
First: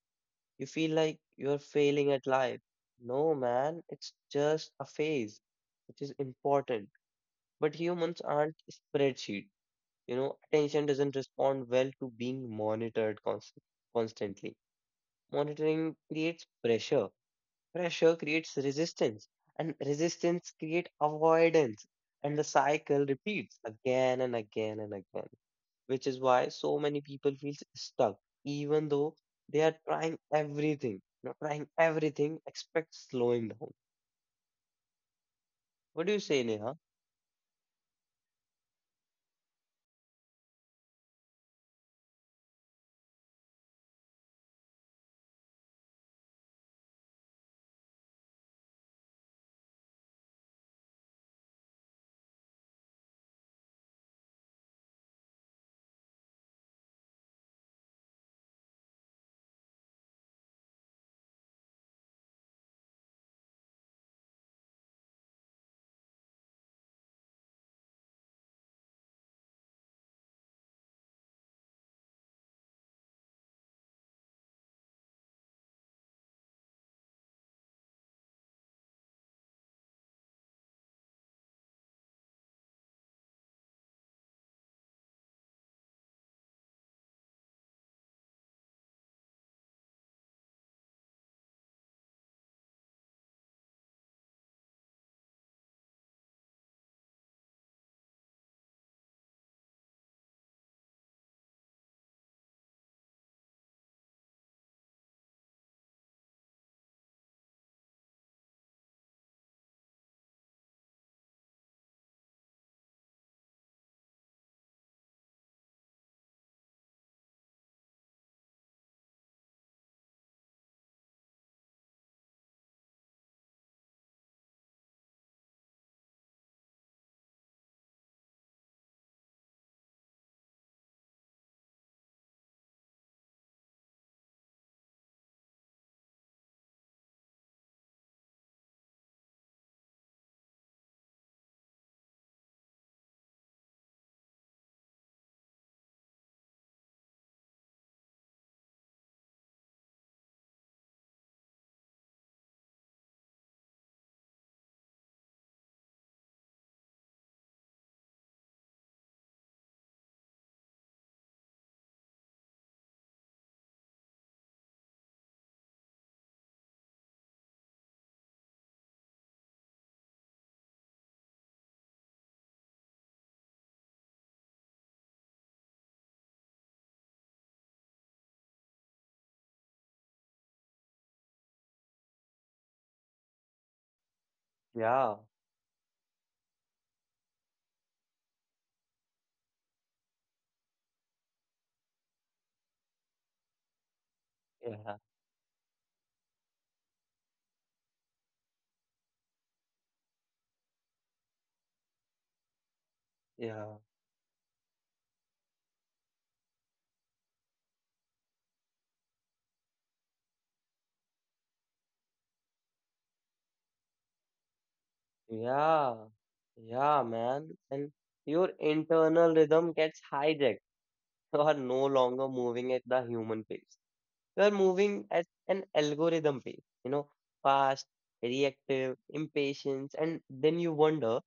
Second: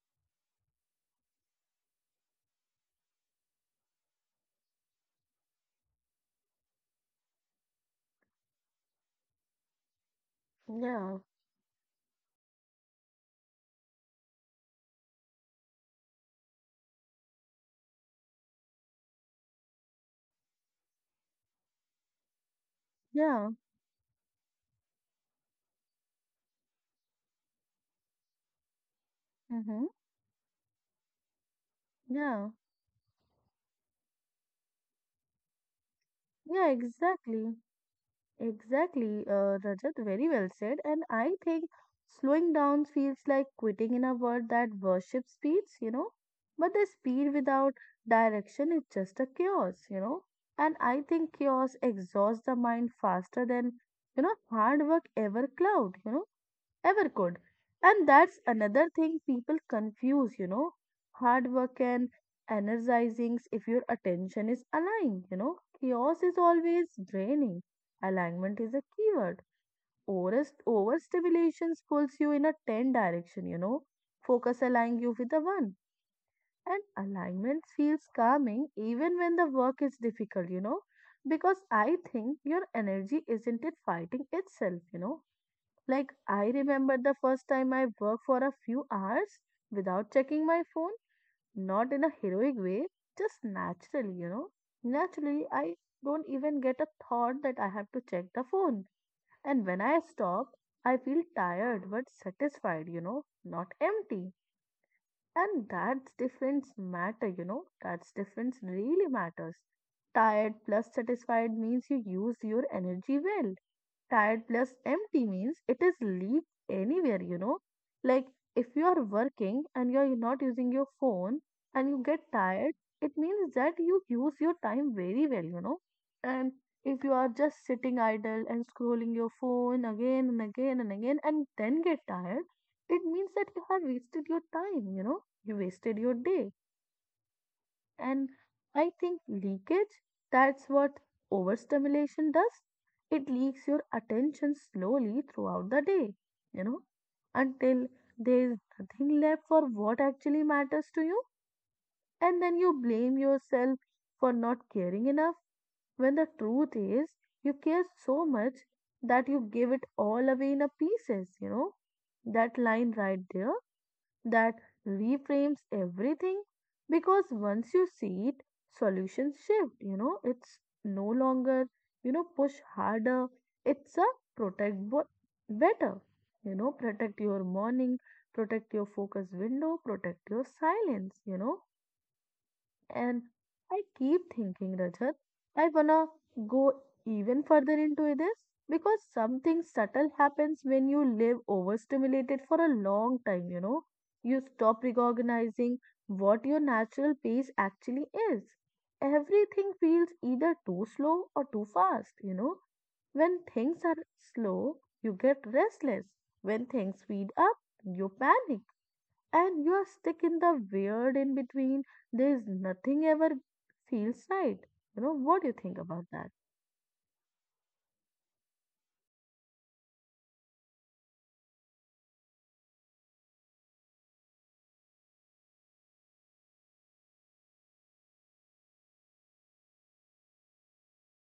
Speaker 1: you feel like you're failing at life. No, man, it's just a phase, which is important. But humans aren't spreadsheet. You know, attention doesn't
Speaker 2: Yeah.
Speaker 1: respond well to being monitored constantly. Monitoring creates pressure. Pressure creates resistance, and resistance creates avoidance, and the cycle
Speaker 2: Yeah.
Speaker 1: repeats again and again and again, which is why so many people feel stuck, even though they
Speaker 2: Mhm.
Speaker 1: are trying everything. You know, trying
Speaker 2: Yeah.
Speaker 1: everything, expect slowing down. What do you say,
Speaker 2: Yeah,
Speaker 1: Neha?
Speaker 2: exactly. Exactly, Rajat, very well said. And I think slowing down feels like quitting in a world that worships speeds. But the speed without direction is just a chaos. And I think chaos exhausts the mind faster than hard work ever cloud, ever could. And that's another thing people confuse, hard work and energizing if your attention is aligned. Chaos is always draining. Alignment is a keyword. Overstimulation pulls you in a ten direction. Focus aligns you with the one. And alignment feels calming even when the work is difficult. Because I think your energy isn't it fighting itself, like, I remember the first time I worked for a few hours without checking my phone, not in a heroic way, just naturally. Naturally, I don't even get a thought that I have to check the phone. And when I stop, I feel tired but satisfied, not empty. And that difference matter, that's difference really matters. Tired plus satisfied means you use your energy well. Tired plus empty means it is leak anywhere. Like if you are working and you are not using your phone and you get tired, it means that you use your time very well. And if you are just sitting idle and scrolling your phone again and again and again and then get tired, it means that you have wasted your time. You wasted your day. And I think leakage, that's what overstimulation does. It leaks your attention slowly throughout the day, you know, until there is nothing left for what actually matters to you. And then you blame yourself for not caring enough when the truth is you care so much that you give it all away in a pieces. That line right there that reframes everything because once you see it, solutions shift. It's no longer, push harder, it's a protect bo- better. Protect your morning, protect your focus window, protect your silence. And I keep thinking, Rajat,
Speaker 1: Yeah,
Speaker 2: I wanna go even further into this because something subtle happens when you live overstimulated for a long time, you know. You stop
Speaker 1: yeah,
Speaker 2: recognizing what your natural pace actually is. Everything feels either too slow or too fast. When
Speaker 1: yeah,
Speaker 2: things are slow, you get restless. When things speed up, you panic and you are stuck in the weird in between. There's nothing ever feels right. What do you think
Speaker 1: yeah,
Speaker 2: about that?
Speaker 1: yeah, man. And your internal rhythm gets hijacked. You are no longer moving at the human pace. We are moving at an algorithm pace, you know, fast, reactive, impatience, and then you wonder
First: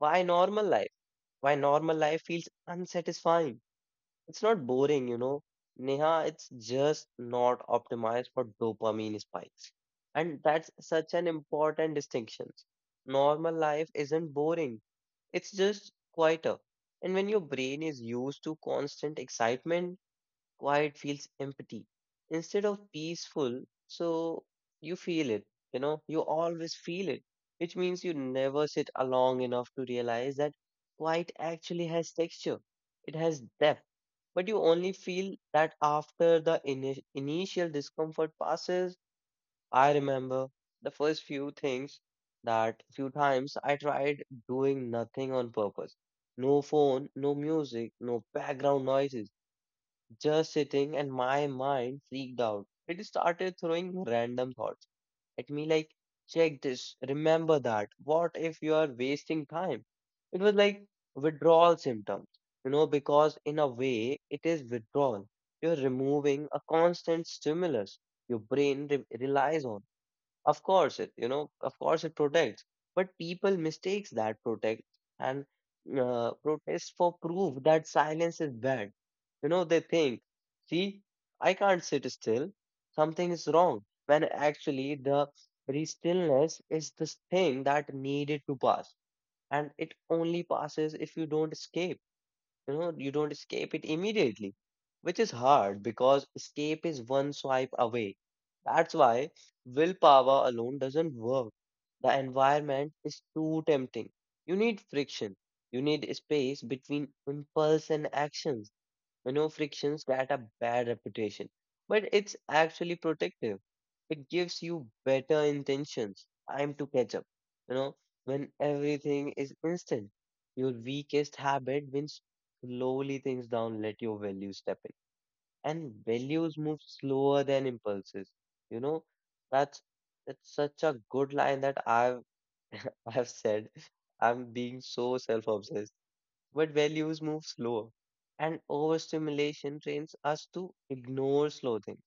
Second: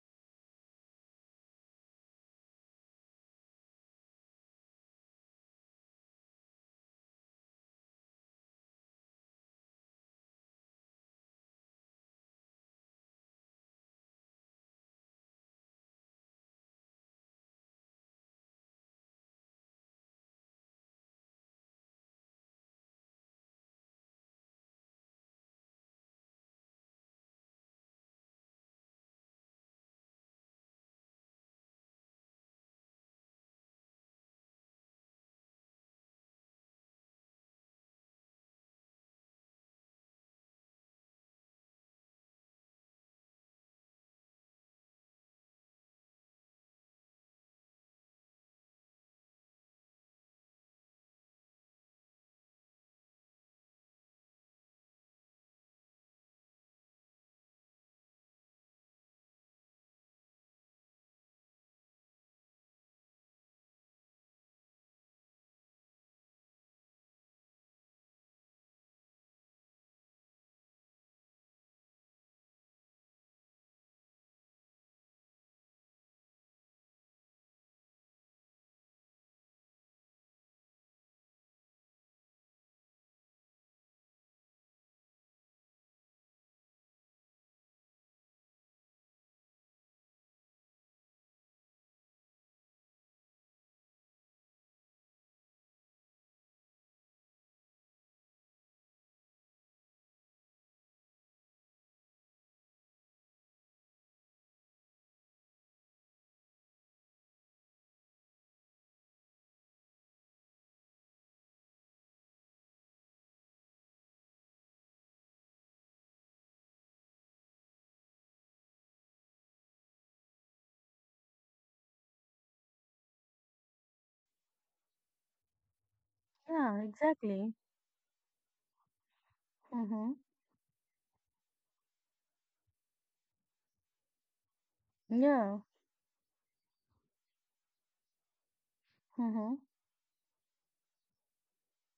Speaker 1: why normal life? Why normal life feels unsatisfying? It's not boring, you know. Neha, it's just not optimized for dopamine spikes. And that's such an important distinction. Normal life isn't boring, it's just quieter. And when your brain is used to constant excitement, quiet feels empty instead of peaceful. So you feel it, you know, you always feel it, which means you never sit long enough to realize that quiet actually has texture, it has depth. But you only feel that after the initial discomfort passes. I remember the first few things that few times I tried doing nothing on purpose. No phone, no music, no background noises, just sitting, and my mind freaked out. It started throwing random thoughts at me like, check this, remember that. What if you are wasting time? It was like withdrawal symptoms, you know, because in a way it is withdrawal. You're removing a constant stimulus your brain relies on. Of course, it you know, of course it protects, but people mistakes that protect and protest for proof that silence is bad. You know, they think, see, I can't sit still. Something is wrong. When actually the very stillness is this thing that needed to pass, and it only passes if you don't escape. You know, you don't escape it immediately, which is hard because escape is one swipe away. That's why willpower alone doesn't work, the environment is too tempting. You need friction, you need space between impulse and actions. You know, frictions get a bad reputation, but it's actually protective. It gives you better intentions time to catch up. You know, when everything is instant, your weakest habit wins. Slowly things down, let your values step in. And values move
Speaker 2: Yeah,
Speaker 1: slower
Speaker 2: exactly.
Speaker 1: than impulses. You know, that's
Speaker 2: Mm-hmm.
Speaker 1: that's such a good line that I've I've said. I'm being so
Speaker 2: Yeah.
Speaker 1: self-obsessed, but values move slower. And
Speaker 2: Mm-hmm.
Speaker 1: overstimulation trains us to ignore slow things,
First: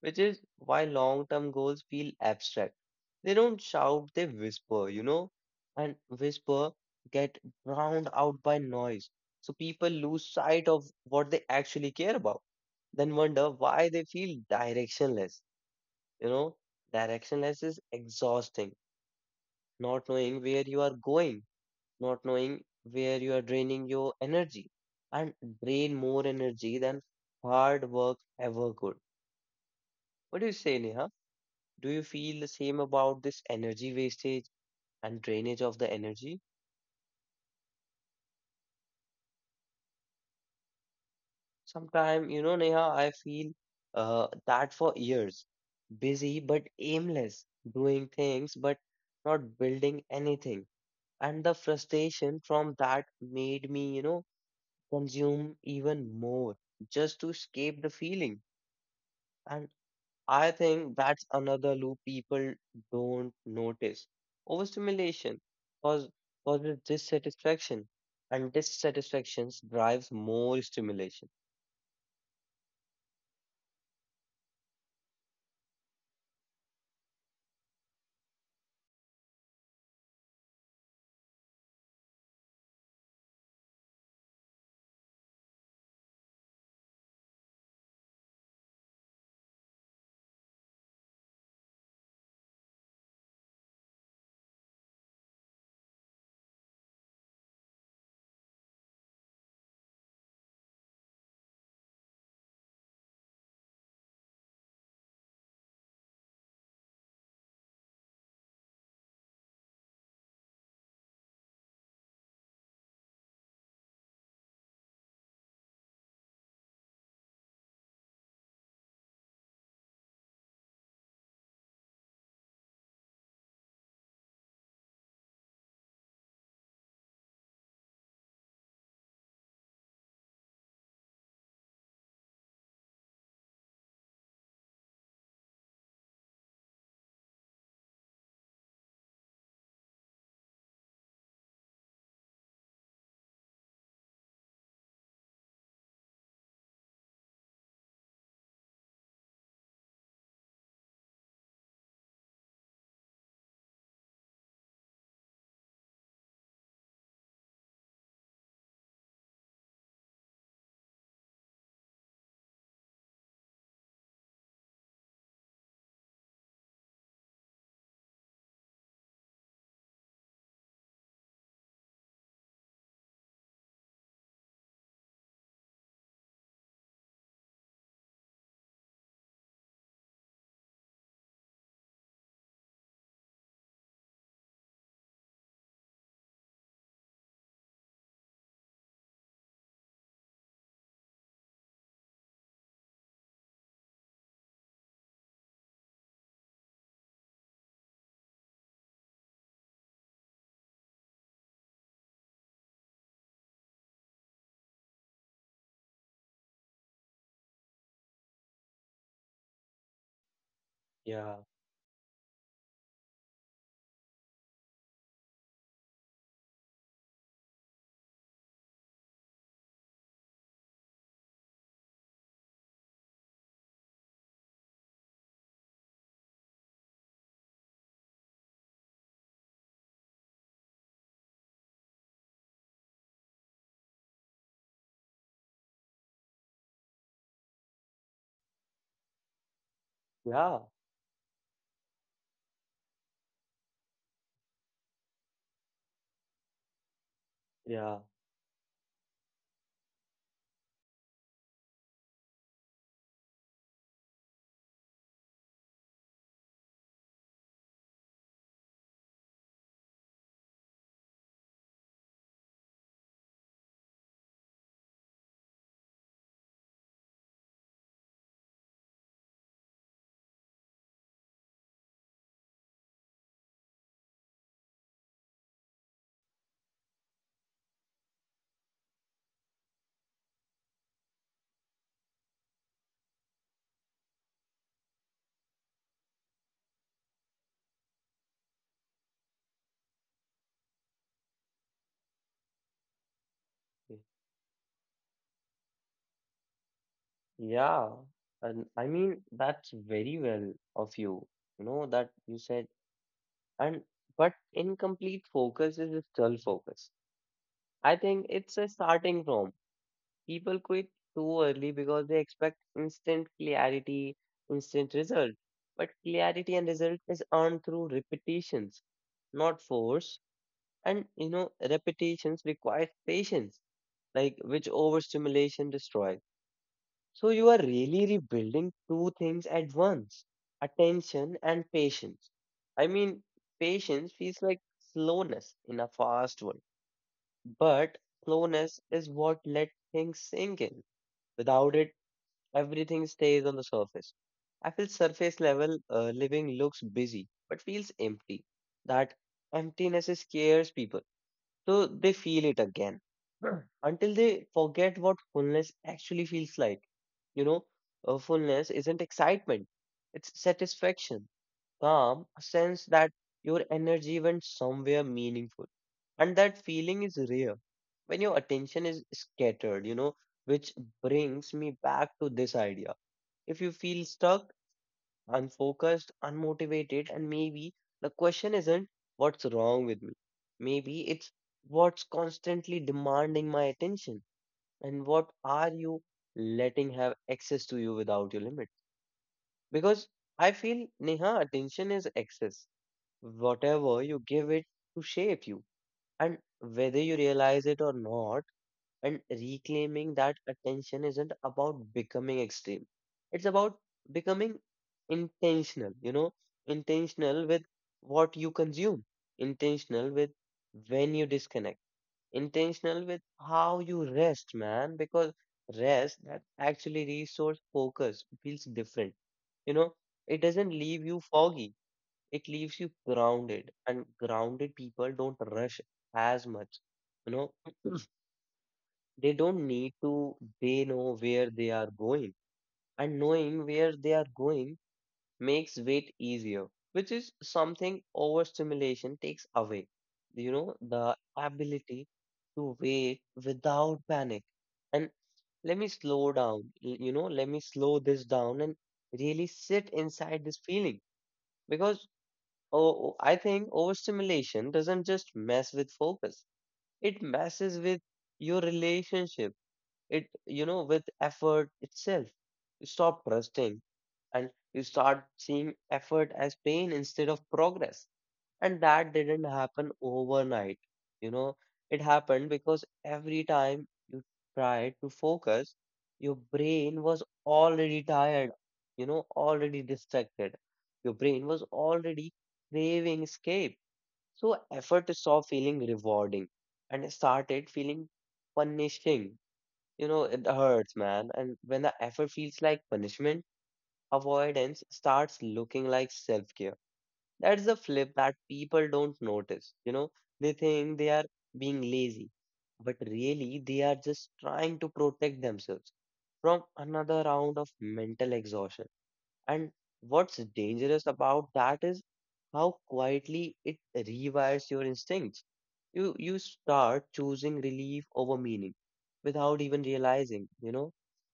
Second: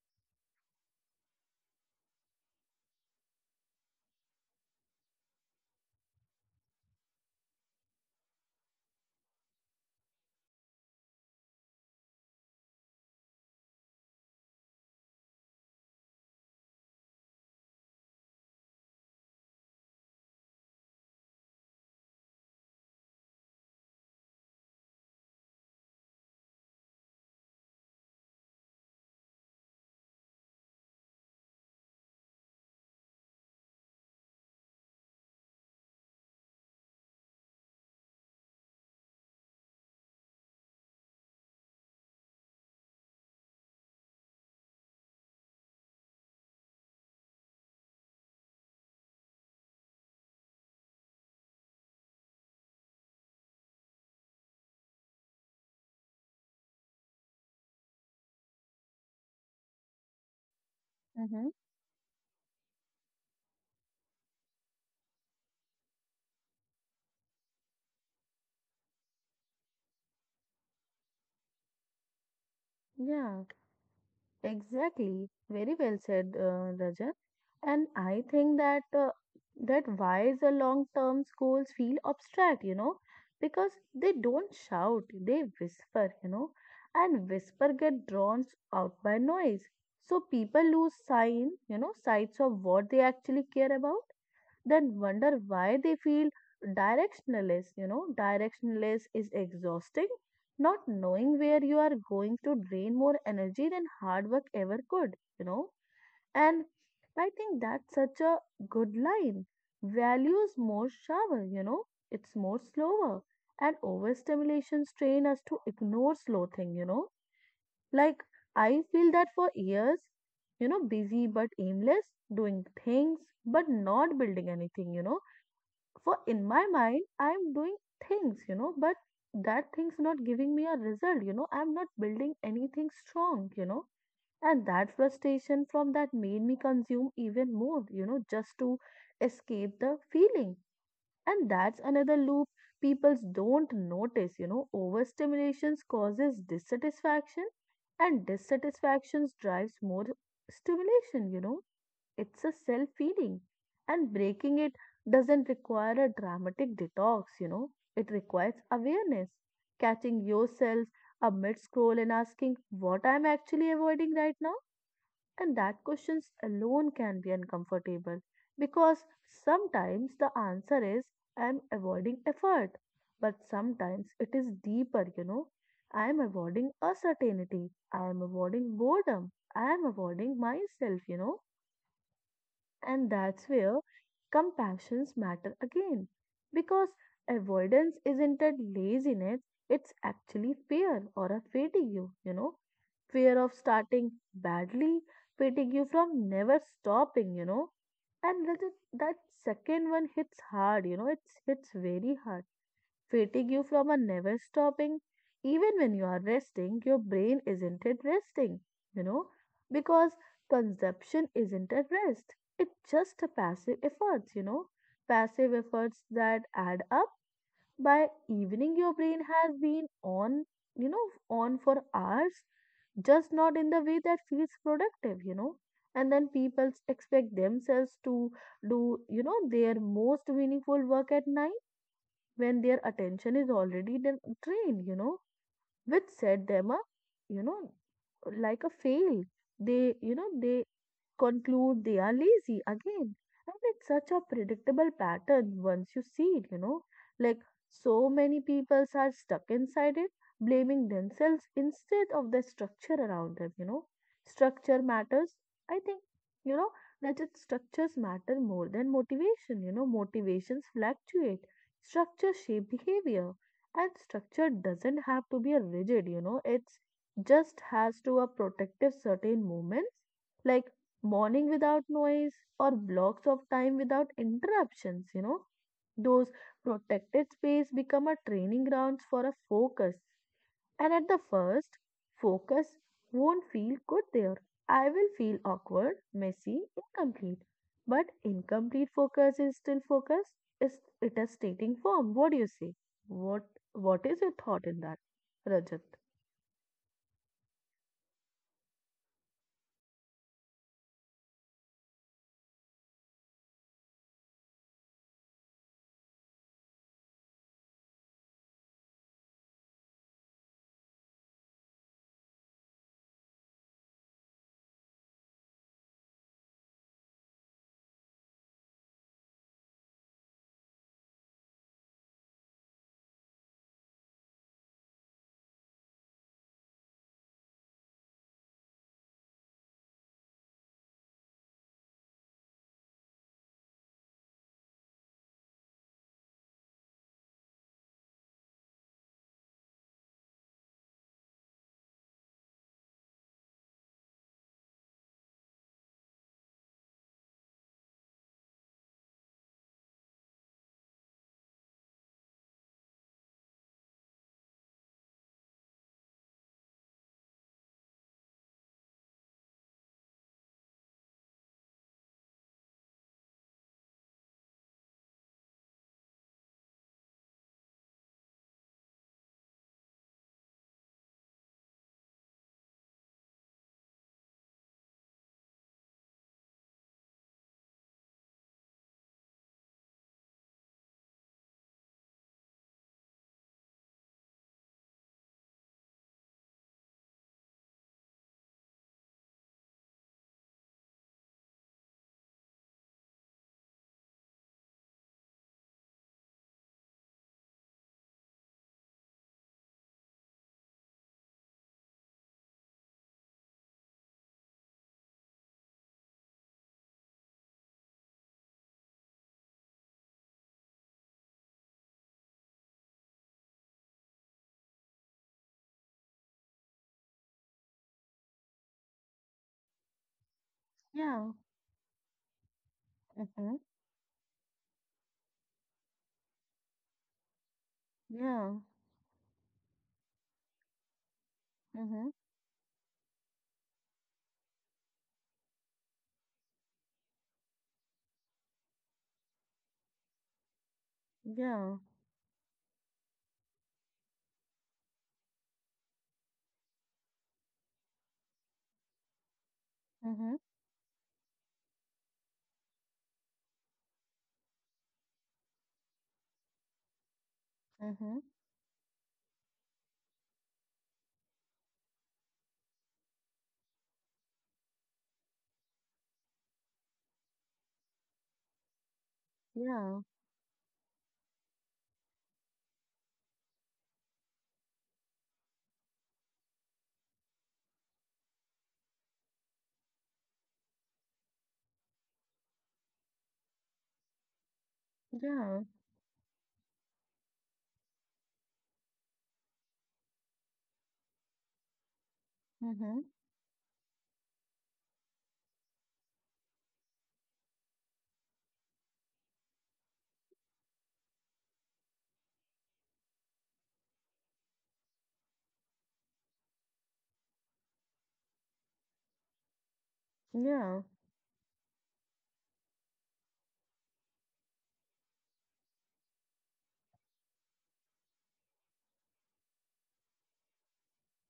Speaker 1: which is why long term goals feel abstract. They don't shout, they whisper, you know, and whisper get drowned out by noise. So people lose sight of what they actually care about, then wonder why they feel directionless. You know, directionless is exhausting, not knowing where you are going, not knowing where you are draining your energy, and drain more energy than hard work ever could. What do you say, Neha? Do you feel the same about this energy wastage and drainage of the energy? Sometimes, you know, Neha, I feel that for years, busy but aimless, doing things but not building anything. And the frustration from that made me, you know, consume even more just to escape the feeling. And I think that's
Speaker 2: Mm-hmm.
Speaker 1: another loop people don't notice. Overstimulation cause, causes dissatisfaction, and dissatisfaction drives more stimulation.
Speaker 2: Yeah. Exactly. Very well said, Rajat. And I think that why the long-term goals feel abstract, because they don't shout, they whisper, and whisper get drawn out by noise. So people lose sights of what they actually care about, then wonder why they feel directionless. Directionless is exhausting. Not knowing where you are going to drain more energy than hard work ever could. And I think that's such a good line. Values more shower, it's more slower. And overstimulation train us to ignore slow thing. Like I feel that for years, busy but aimless, doing things but not building anything, for in my mind I'm doing things, but that thing's not giving me a result. I'm not building anything strong. And that frustration from that made me consume even more, just to escape the feeling. And that's another loop people don't notice. Overstimulations causes dissatisfaction, and dissatisfactions drives more stimulation. It's a self feeding, and breaking it doesn't require a dramatic detox, it requires awareness, catching yourself a mid scroll and asking what I'm actually avoiding right now. And that questions alone can be uncomfortable because sometimes the answer is I'm avoiding effort, but sometimes it is deeper. I am avoiding uncertainty. I am avoiding boredom. I am avoiding myself, and that's where compassions matter again. Because avoidance isn't a laziness, it's actually fear or a fatigue, you know. Fear of starting badly, fatigue you from never stopping. And that second one hits hard, it's hits very hard fatigue you from a never stopping. Even when you are resting, your brain isn't it resting, you know, because consumption
Speaker 1: Yeah,
Speaker 2: isn't a rest. It's just a passive efforts, passive efforts that add up. By evening, your brain has been on, on for hours just not in the way that feels productive. And then people expect themselves to do their most meaningful work at night when their attention is already then trained, which set them up, you know, like a fail. They, you know,
Speaker 1: yeah,
Speaker 2: they conclude they are lazy again. And it's such a predictable pattern once you see it. Like
Speaker 1: yeah,
Speaker 2: so many people are stuck inside it, blaming themselves instead of the structure around them. Structure matters. I think, you know, that it structures matter more than motivation. Motivations fluctuate. Structure shape behavior. And structure doesn't have to be a rigid, it's just has to a protective certain moments like morning without noise or blocks of time without interruptions, you know. Those protected space become a training grounds for a focus. And at the first focus won't feel good there, I will feel awkward, messy, incomplete, but incomplete focus is still focus. Is it is stating form? What do you say? what
Speaker 1: y-
Speaker 2: what is your thought in that, rajat?
Speaker 1: yeah. And I mean, that's very well of you, you know, that you said. And but incomplete focus is a dull focus. I think it's a starting from. People quit too early because they expect instant clarity, instant result. But clarity and result is earned through repetitions, not force. And you know, repetitions requires patience, like which overstimulation destroys. So you are really rebuilding two things at once, attention and patience. I mean, patience feels like slowness in a fast world, but slowness is what let things sink in. Without it, everything stays on the surface. I feel surface level living looks busy but feels empty. That emptiness scares people, so they feel it again until they forget what fullness actually feels like. You know, fullness isn't excitement, it's satisfaction, calm, a sense that your energy went somewhere meaningful. And that feeling is rare when your attention is scattered, you know, which brings me back to this idea if you feel stuck, unfocused, unmotivated, and maybe the question isn't what's wrong with me. Maybe it's what's constantly demanding my attention and what are you letting have access to you without your limit. Because I feel, Neha, attention is access. Whatever you give it to shape you. And whether you realize it or not, and reclaiming that attention isn't about becoming extreme. It's about becoming intentional, you know, intentional with what you consume, intentional with when you disconnect, intentional with how you rest, man, because rest that actually resource focus feels different. You know, it doesn't leave you
Speaker 2: Yeah,
Speaker 1: foggy, it leaves you
Speaker 2: mm-hmm.
Speaker 1: grounded, and grounded people don't rush as much, you know,
Speaker 2: Yeah,
Speaker 1: they don't need to. They know where they are
Speaker 2: mm-hmm.
Speaker 1: going, and knowing where they are going makes weight easier, which is something overstimulation takes away, you know, the
Speaker 2: Yeah,
Speaker 1: ability to wait without panic. And let me slow down l- you know, let me slow this down and really sit
Speaker 2: mm-hmm.
Speaker 1: inside this feeling because oh, I think overstimulation doesn't just mess with focus, it messes with
Speaker 2: Mm-hmm.
Speaker 1: your relationship, it, you know, with effort itself. You stop trusting and you start seeing effort as pain instead of progress. And that didn't
Speaker 2: Yeah,
Speaker 1: happen overnight. You know, it happened because every time you tried to focus, your brain was already tired, you know, already distracted. Your brain was already craving escape. So effort
Speaker 2: yeah,
Speaker 1: stopped feeling rewarding and started feeling punishing, you know, it hurts, man. And when the effort feels like
Speaker 2: mm-hmm.
Speaker 1: punishment, avoidance starts looking like self-care. That's the flip that people don't notice. You know, they think they are being lazy, but really they are just trying to protect themselves from another round of mental exhaustion. And what's
Speaker 2: Yeah,
Speaker 1: dangerous about that is how quietly it rewires your instincts. You start choosing relief over meaning without even realizing, you know,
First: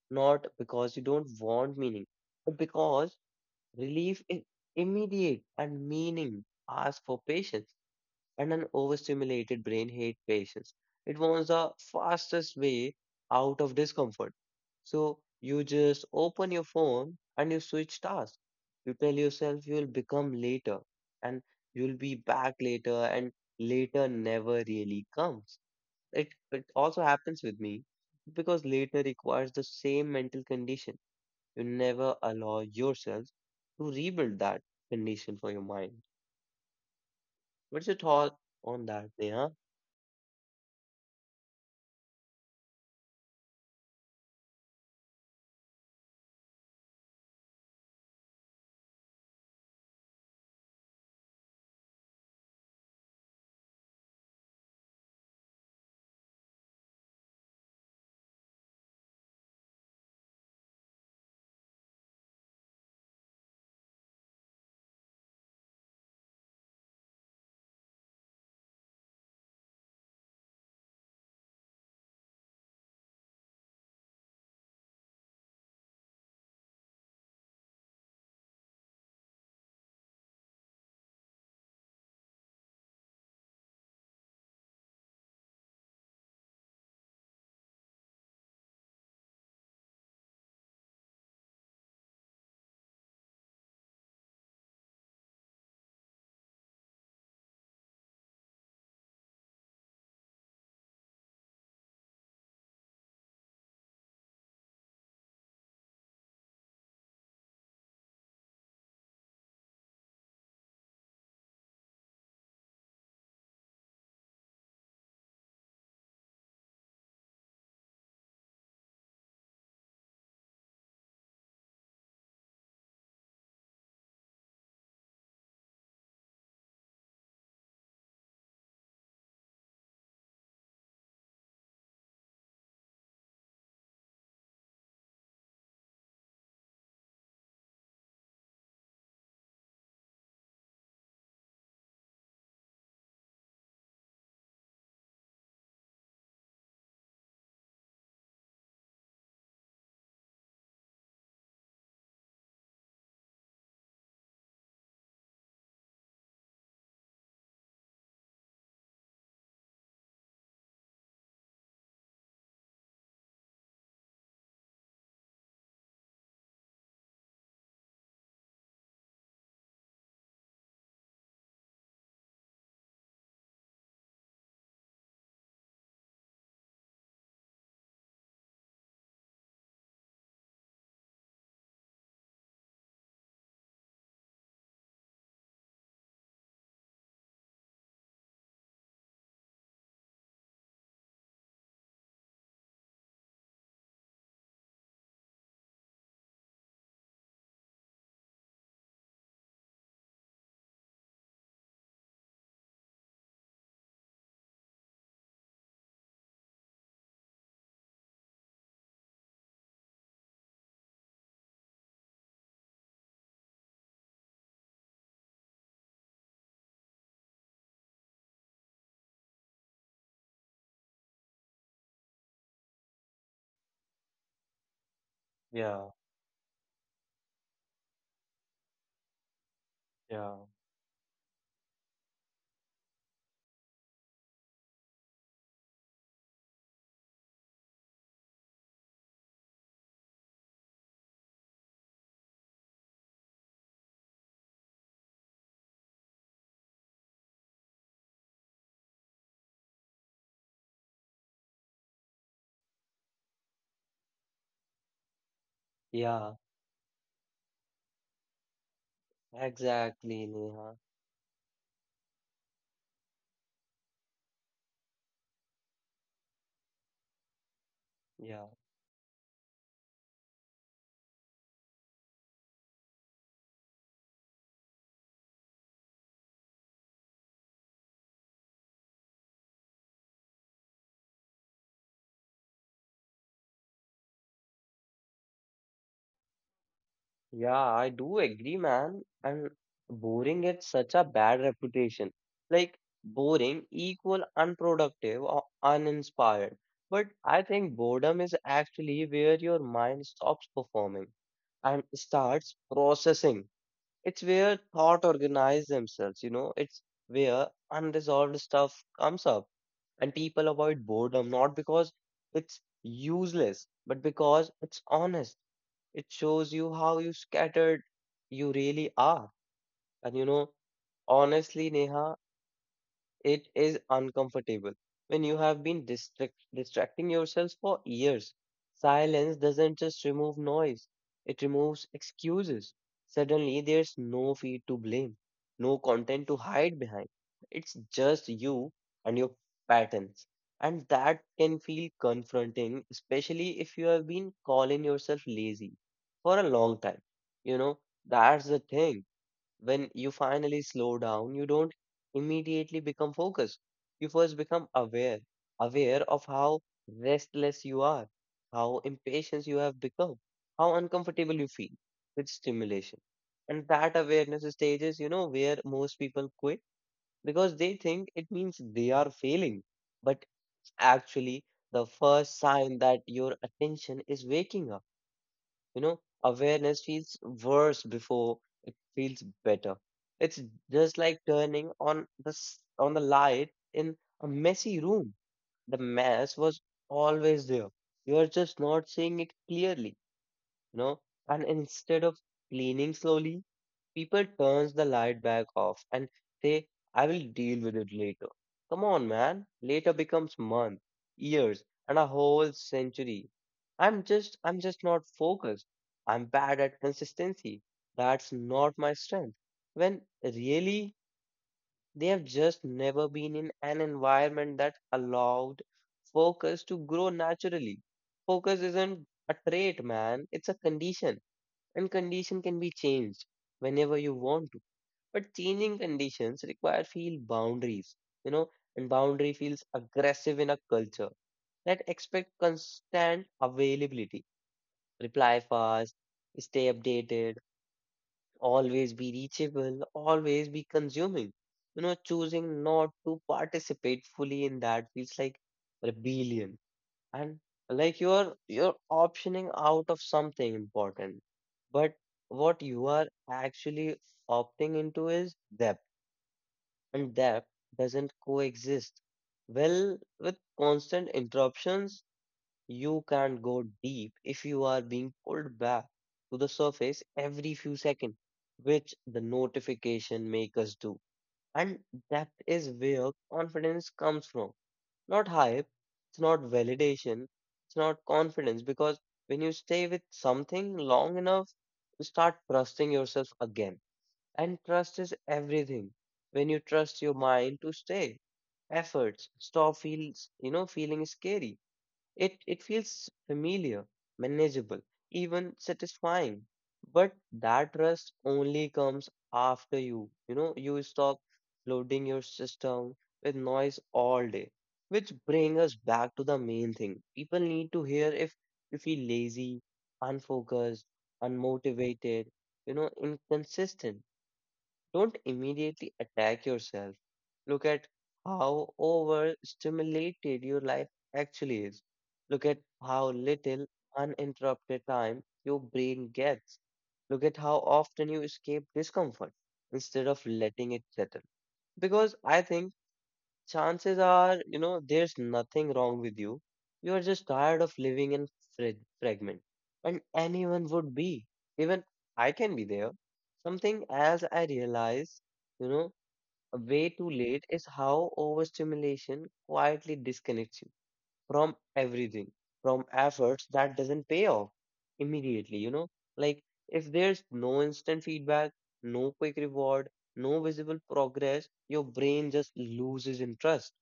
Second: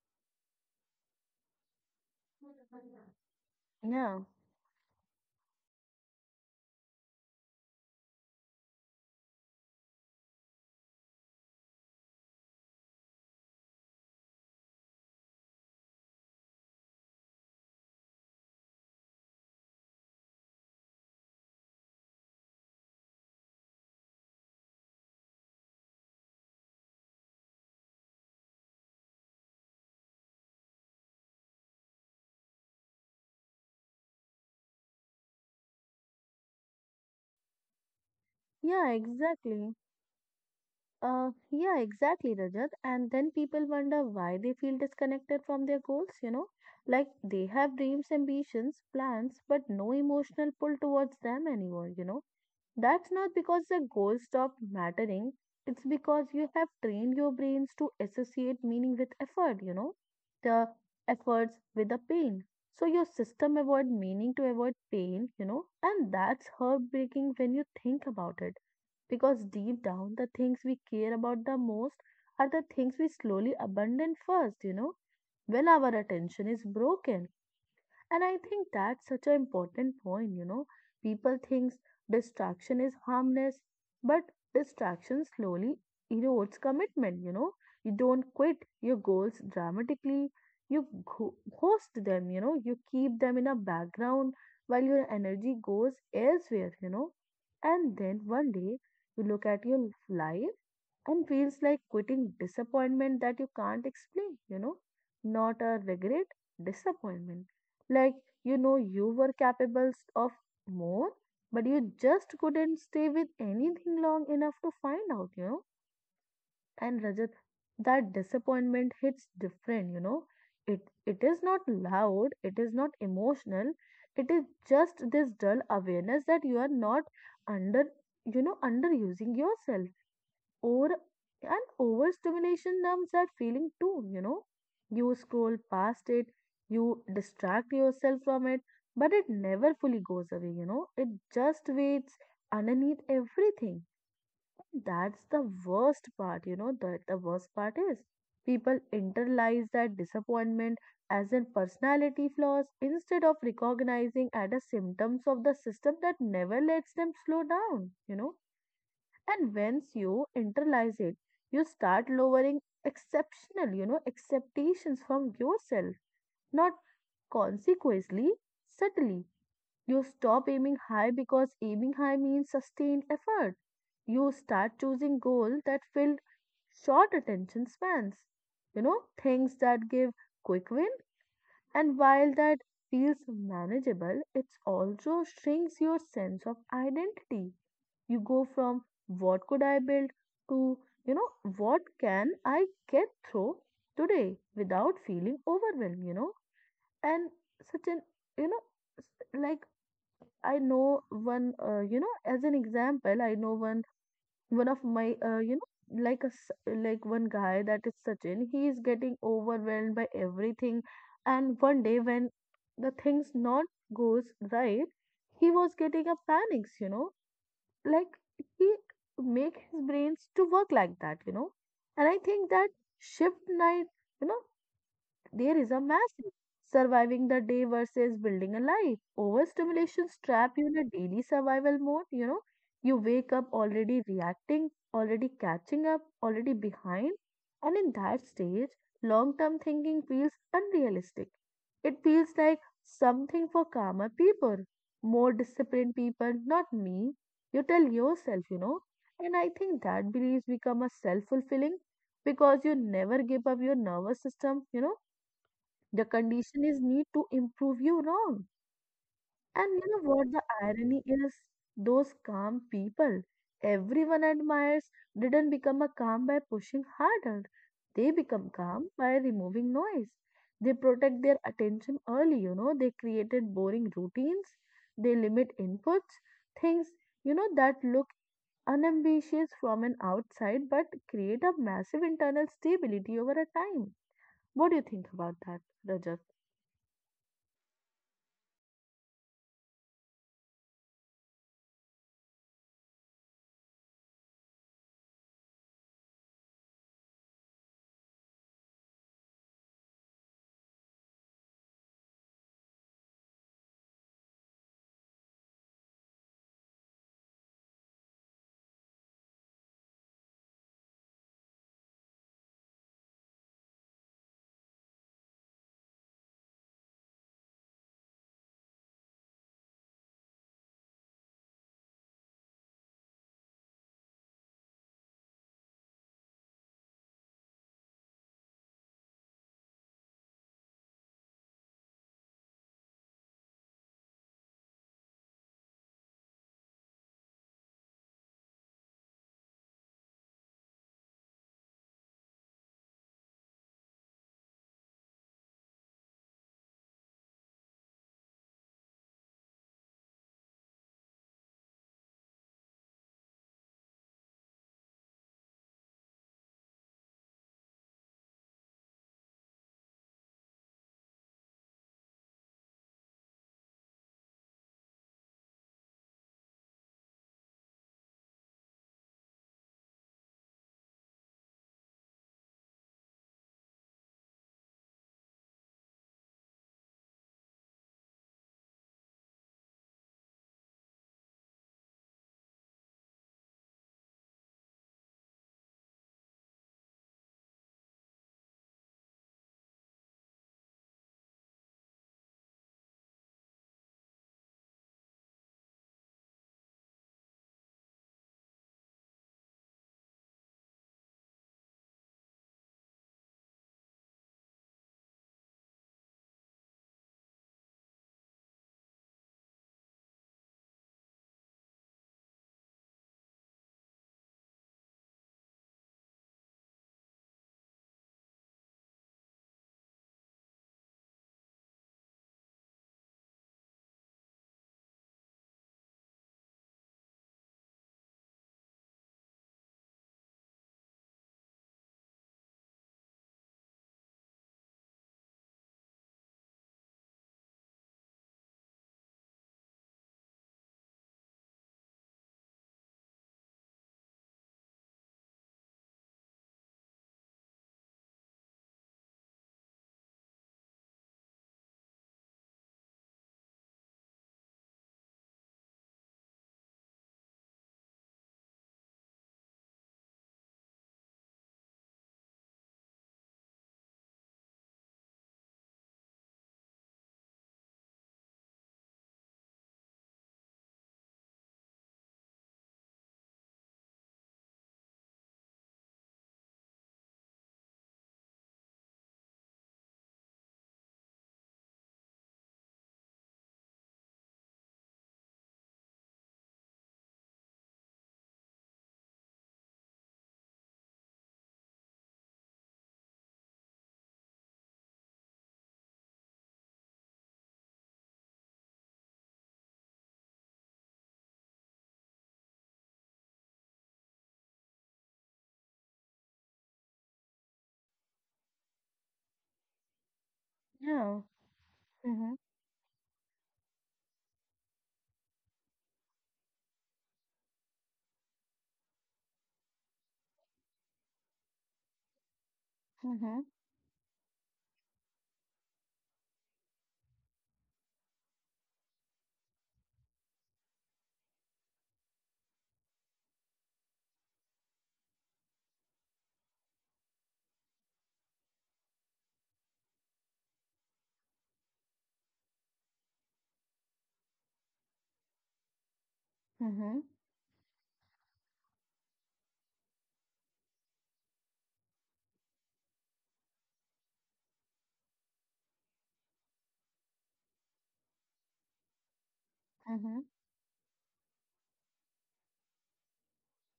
Speaker 1: not because you don't want meaning, but because
Speaker 2: yeah,
Speaker 1: relief is immediate and meaning asks for patience, and an overstimulated brain hate patience. It wants the fastest way out of discomfort. So you just open your phone and you switch tasks. You tell yourself you'll become later and you'll be back later and later never really comes. It also happens with me because later requires the same mental condition. You never allow yourself to rebuild that condition for your mind. What's your thought on
Speaker 2: yeah,
Speaker 1: that, Neha?
Speaker 2: exactly. Yeah, exactly, Rajat. And then people wonder why they feel disconnected from their goals, you know? Like they have dreams, ambitions, plans, but no emotional pull towards them anymore, you know? That's not because the goal stopped mattering, it's because you have trained your brains to associate meaning with effort, you know, the efforts with the pain. So your system avoid meaning to avoid pain, you know, and that's heartbreaking when you think about it. Because deep down, the things we care about the most are the things we slowly abandon first, you know, when our attention is broken. And I think that's such an important point, you know. People think distraction is harmless, but distraction slowly erodes commitment, you know. You don't quit your goals dramatically, you ghost them, you know, you keep them in a background while your energy goes elsewhere, you know. And then one day you look at your life and feels like quitting disappointment that you can't explain, you know, not a regret, disappointment. Like, you know, you were capable of more, but you just couldn't stay with anything long enough to find out, you know. And Rajat, that disappointment hits different, you know. It, it is not loud, it is not emotional, it is just this dull awareness that you are not under, you know, underusing yourself or and overstimulation numbs that feeling too, you know. You scroll past it, you distract yourself from it, but it never fully goes away, you know. It just waits underneath everything. That's the worst part, you know, that the worst part is. People internalize that disappointment as in personality flaws instead of recognizing as a symptoms of the system that never lets them slow down, you know. And once you internalize it you start lowering exceptional, you know, expectations from yourself, not consequently, subtly. You stop aiming high because aiming high means sustained effort. You start choosing goals that fill short attention spans, you know, things that give quick win. And while that feels manageable it also shrinks your sense of identity. You go from what could I build to, you know, what can I get through today without feeling overwhelmed, you know? And such an, you know, s- like I know one, you know, as an example, I know one of my, you know, like one guy that is Sachin, he is getting overwhelmed by everything. And one day when the things not goes right, he was getting a panics, you know, like he make his brains to work like that, you know. And I think that shift night, you know, there is
Speaker 1: Yeah.
Speaker 2: a massive surviving the day versus building a life. Overstimulation
Speaker 1: Yeah,
Speaker 2: trap you in a daily survival mode, you know. You wake up already reacting, already catching up, already behind. And in that stage, long term thinking feels unrealistic. It feels like something for calmer people, more disciplined people, not me. You tell yourself, you know. And I think that beliefs become a self fulfilling because you never give up your nervous system, you know, the
Speaker 1: yeah,
Speaker 2: condition is need to improve you wrong. And you know
Speaker 1: exactly,
Speaker 2: what the
Speaker 1: Neha.
Speaker 2: irony is? Those calm people everyone admires didn't become a calm by pushing harder. They
Speaker 1: Yeah,
Speaker 2: become calm by removing noise. They protect their attention early, you know. They created boring routines. They limit inputs, things, you know, that look unambitious from an outside but create a massive internal stability over a time. What do you think about that, Rajat?
Speaker 1: yeah, I do agree, man. And boring gets such a bad reputation. Like boring equal unproductive or uninspired. But I think boredom is actually where your mind stops performing and starts processing. It's where thought organize themselves, you know, it's where unresolved stuff comes up and people avoid boredom not because it's useless, but because it's honest. It shows you how you scattered you really are. And you know, honestly, Neha, it is uncomfortable. When you have been distracting yourselves for years, silence doesn't just remove noise, it removes excuses. Suddenly, there's no feed to blame, no content to hide behind. It's just you and your patterns. And that can feel confronting, especially if you have been calling yourself lazy for a long time. You know, that's the thing when you finally slow down, you don't immediately become focused. You first become aware, aware of how restless you are, how impatient you have become, how uncomfortable you feel with stimulation. And that awareness stages, you know, where most people quit because they think it means they are failing. But actually the first sign that your attention is waking up. You know, awareness feels worse before it feels better. It's just like turning on on the light in a messy room. The mess was always there. You are just not seeing it clearly, you know, and instead of cleaning slowly, people turns the light back off and say, I will deal with it later. Come on, man. Later becomes month, years, and a whole century. I'm just not focused. I'm bad at consistency. That's not my strength. When really, they have just never been in an environment that allowed focus to grow naturally. Focus isn't a trait, man. It's a condition, and condition can be changed whenever you want to, but changing conditions require feel boundaries, you know, and boundary feels aggressive in a culture that expect constant availability, reply fast, stay updated, always be reachable, always be consuming. You know, choosing not to participate fully in that feels like rebellion, and like you're optioning out of something important, but what you are actually opting into is depth, and depth doesn't coexist well with constant interruptions. You can't go deep if you are being pulled back to the surface every few seconds, which the notification makers do. And depth is where confidence comes from, not hype, it's not validation, it's not confidence because when you stay with something long enough, you start trusting yourself again. And trust is everything. When you trust your mind to stay, efforts stop feels, you know, feeling scary, it feels familiar, manageable, even satisfying. But that trust only comes after you, you know, you stop loading your system with noise all day. Which brings us back to the main thing. People need to hear if you feel lazy, unfocused,
Speaker 2: Yeah,
Speaker 1: unmotivated,
Speaker 2: mhm,
Speaker 1: you know, inconsistent. Don't immediately attack yourself. Look at how overstimulated your life actually is. Look at how
Speaker 2: mhm,
Speaker 1: little uninterrupted time your brain gets. Look at how often you escape discomfort instead of letting it settle. Because I think chances are, you know, there's nothing wrong with you. You are just tired of living in fra- fragment. And anyone would be. Even I can be there. Something else I realize, you know, way too
Speaker 2: mhm,
Speaker 1: late is how overstimulation quietly disconnects you from everything, from efforts that doesn't pay off immediately, you know? Like, if there's no instant feedback, no quick reward,
Speaker 2: mhm,
Speaker 1: no visible progress, your brain just loses interest.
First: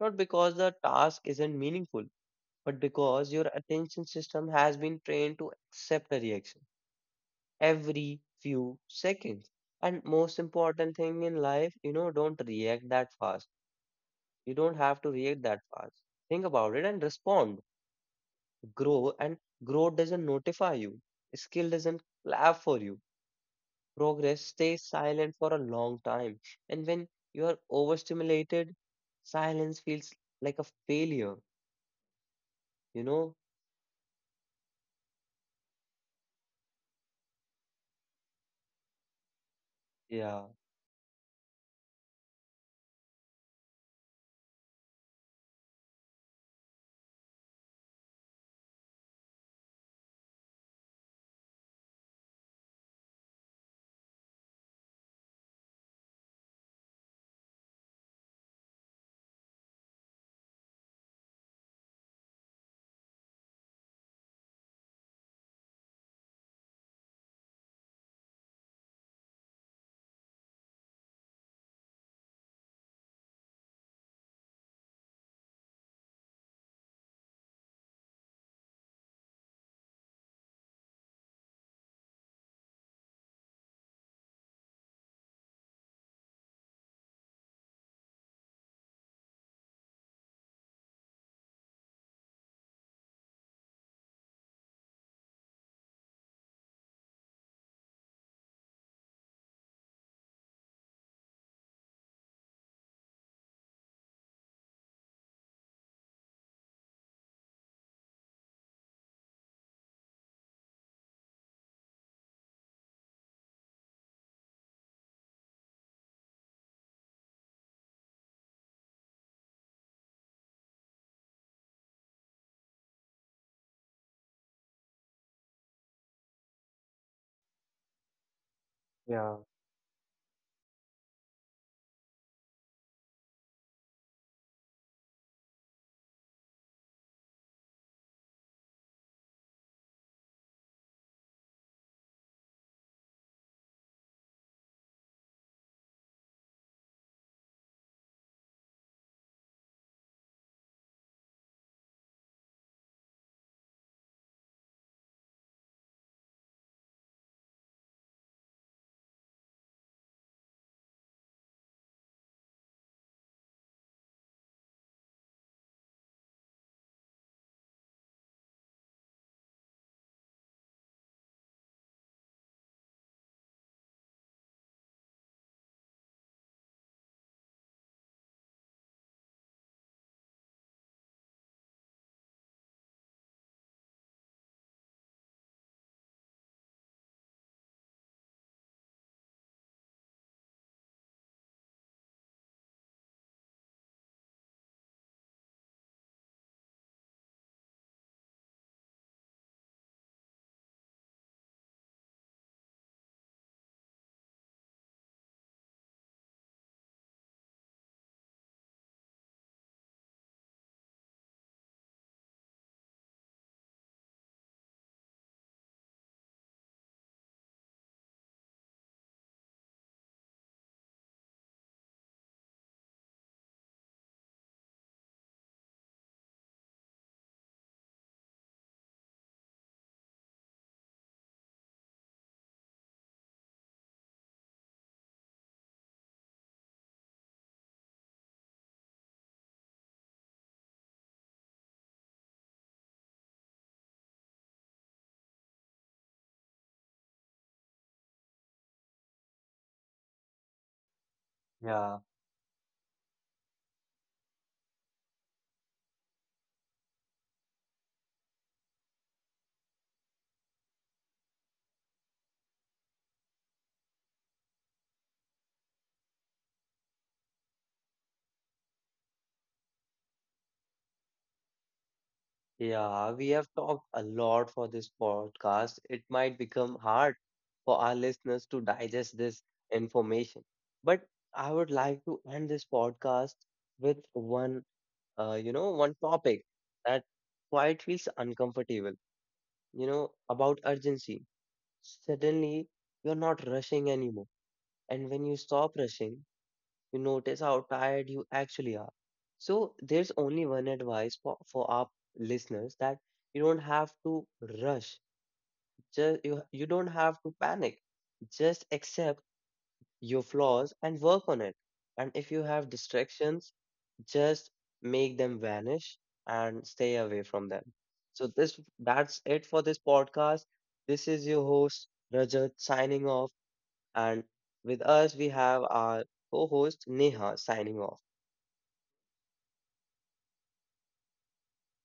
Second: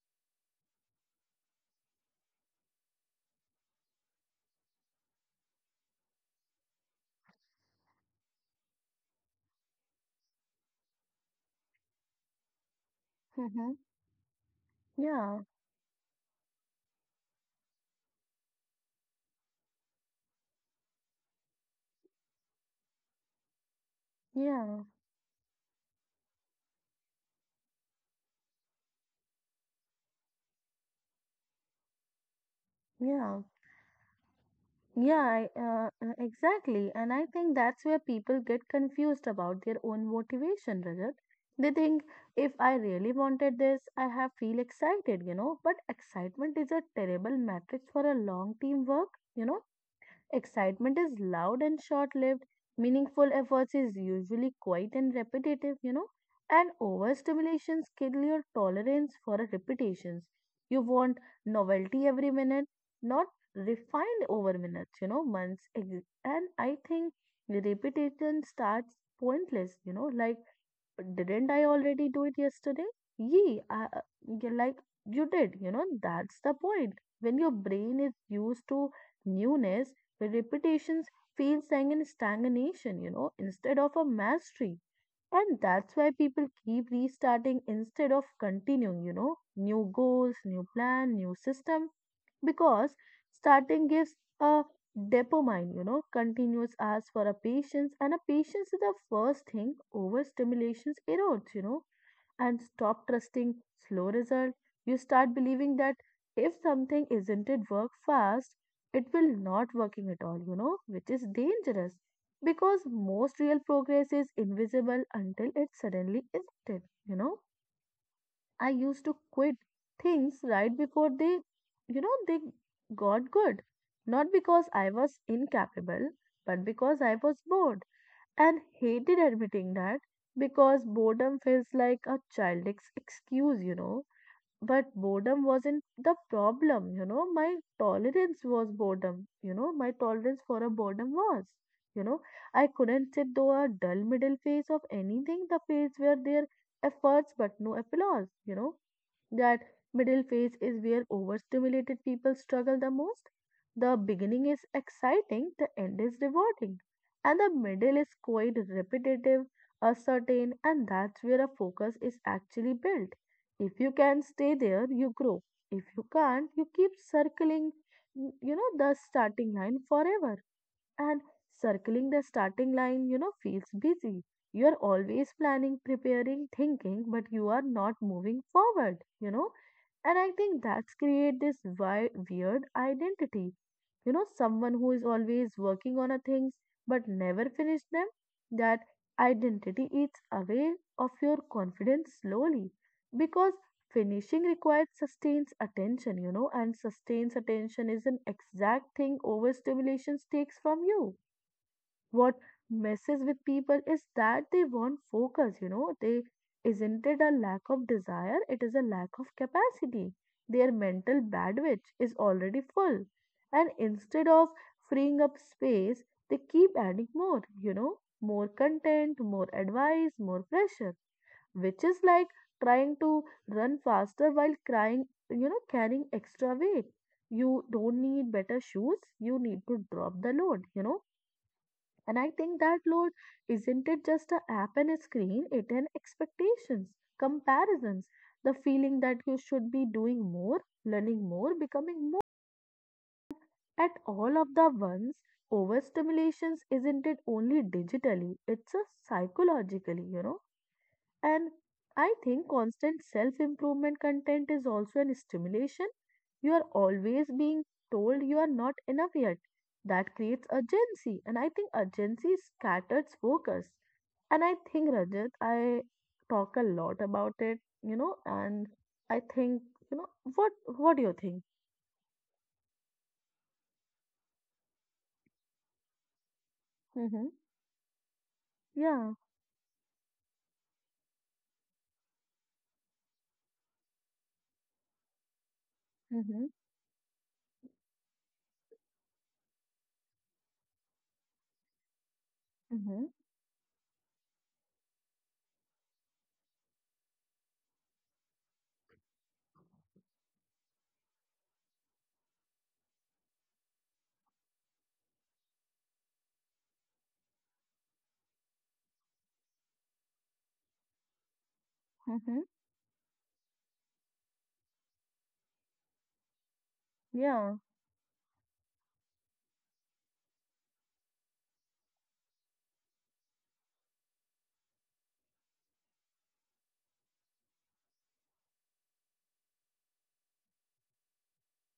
Speaker 1: Not because the task isn't meaningful, but because your attention system has been trained to accept a reaction every few seconds. And most important thing in life, you know, don't react that fast.
Speaker 2: mhm.
Speaker 1: You don't have to react
Speaker 2: Yeah,
Speaker 1: that fast. Think about it and respond, grow, and growth doesn't notify you, skill doesn't clap for you, progress stays
Speaker 2: yeah,
Speaker 1: silent for a long time, and when you are overstimulated silence feels like a failure, you know.
Speaker 2: yeah, yeah. Exactly. And I think that's where people get confused about their own
Speaker 1: Yeah,
Speaker 2: motivation, Rajat. They think if I really wanted this, I have feel excited, you know. But excitement is a terrible matrix for a long team work, you know. Excitement is loud and short lived. Meaningful efforts is usually quiet and repetitive, you know. And overstimulation kill your tolerance for repetitions. You want novelty every minute, not refined over minutes, you know, months. And I think repetition starts pointless, you know, like didn't I already do it yesterday? Ye, I, uh, you're like, you did, you know, that's the point. When your brain is used to newness, the repetitions feels like an stagnation, you know, instead of a mastery. And that's why people keep restarting instead of continuing, you know, new goals, new plan, new system because starting gives a dopamine, you know, continuous ask for a patience, and a patience is the first thing overstimulation erodes, you know, and stop trusting slow result. You start believing that if something isn't it work fast, it will not working at all, you know, which is dangerous because most real progress is invisible until it suddenly is it, you know. I used to quit things right before they, you know, they got good. Not because I was incapable, but because I was bored and hated
Speaker 1: yeah,
Speaker 2: admitting that because boredom feels like a childish excuse, you know. But boredom wasn't the problem, you know. My tolerance was boredom, you know. My tolerance for a boredom was, you know. I couldn't sit through a dull middle phase of anything. The phase where there efforts but no applause, you know, that middle phase is where overstimulated people struggle the most. The beginning is exciting, the end is rewarding, and the middle is quite repetitive, uncertain, and that's where a focus is actually built. If you can stay there, you grow. If you can't, you keep circling, you know, the starting line forever and circling the starting line, you know, feels busy. You are always planning, preparing, thinking, but you are not moving forward, you know. And I think that's create this weird identity. You know, someone who is always working on a things but never finish them, that identity eats away of your confidence slowly because finishing requires sustains attention, you know, and sustains attention is an exact thing overstimulation takes from you. What messes with people is that they want focus, you know, they isn't it a lack of desire, it is a lack of capacity. Their mental bandwidth is already full, and instead of freeing up space, they keep adding more, you know, more content, more advice, more pressure which is like trying to run faster while crying, you know, carrying extra weight. You don't need better shoes, you need to drop the load, you know. And I think that load isn't it just a app and a screen, it an expectations, comparisons, the feeling that you should be doing more, learning more, becoming more at all of the ones. Overstimulations isn't it only digitally, it's a psychologically, you know, and
Speaker 1: yeah,
Speaker 2: I think constant self improvement content is also an stimulation. You are always being told you are not enough yet. That creates urgency. And I think urgency scatters focus. And I think, Rajat, I talk a lot about it, you know, and I think, you know, what do you think?
Speaker 1: yeah, we have talked a lot for this podcast. It might become hard
Speaker 2: Mm-hmm.
Speaker 1: for our listeners to digest
Speaker 2: Yeah.
Speaker 1: this information, but I would like to end this podcast with one you know, one topic
Speaker 2: Mm-hmm.
Speaker 1: that quite feels uncomfortable, you know, about urgency. Suddenly,
Speaker 2: Mm-hmm.
Speaker 1: you're not rushing anymore. And when you stop rushing, you notice how tired you actually are. So, there's only one advice for our listeners that you don't have to rush. Just, you don't have to panic. Just accept your flaws and work on it. And if you
Speaker 2: Mm-hmm.
Speaker 1: have distractions, just make them vanish and stay away from
Speaker 2: Yeah.
Speaker 1: them. So this that's it for this podcast. This is your host Rajat signing off, and with us we have our co-host Neha signing off.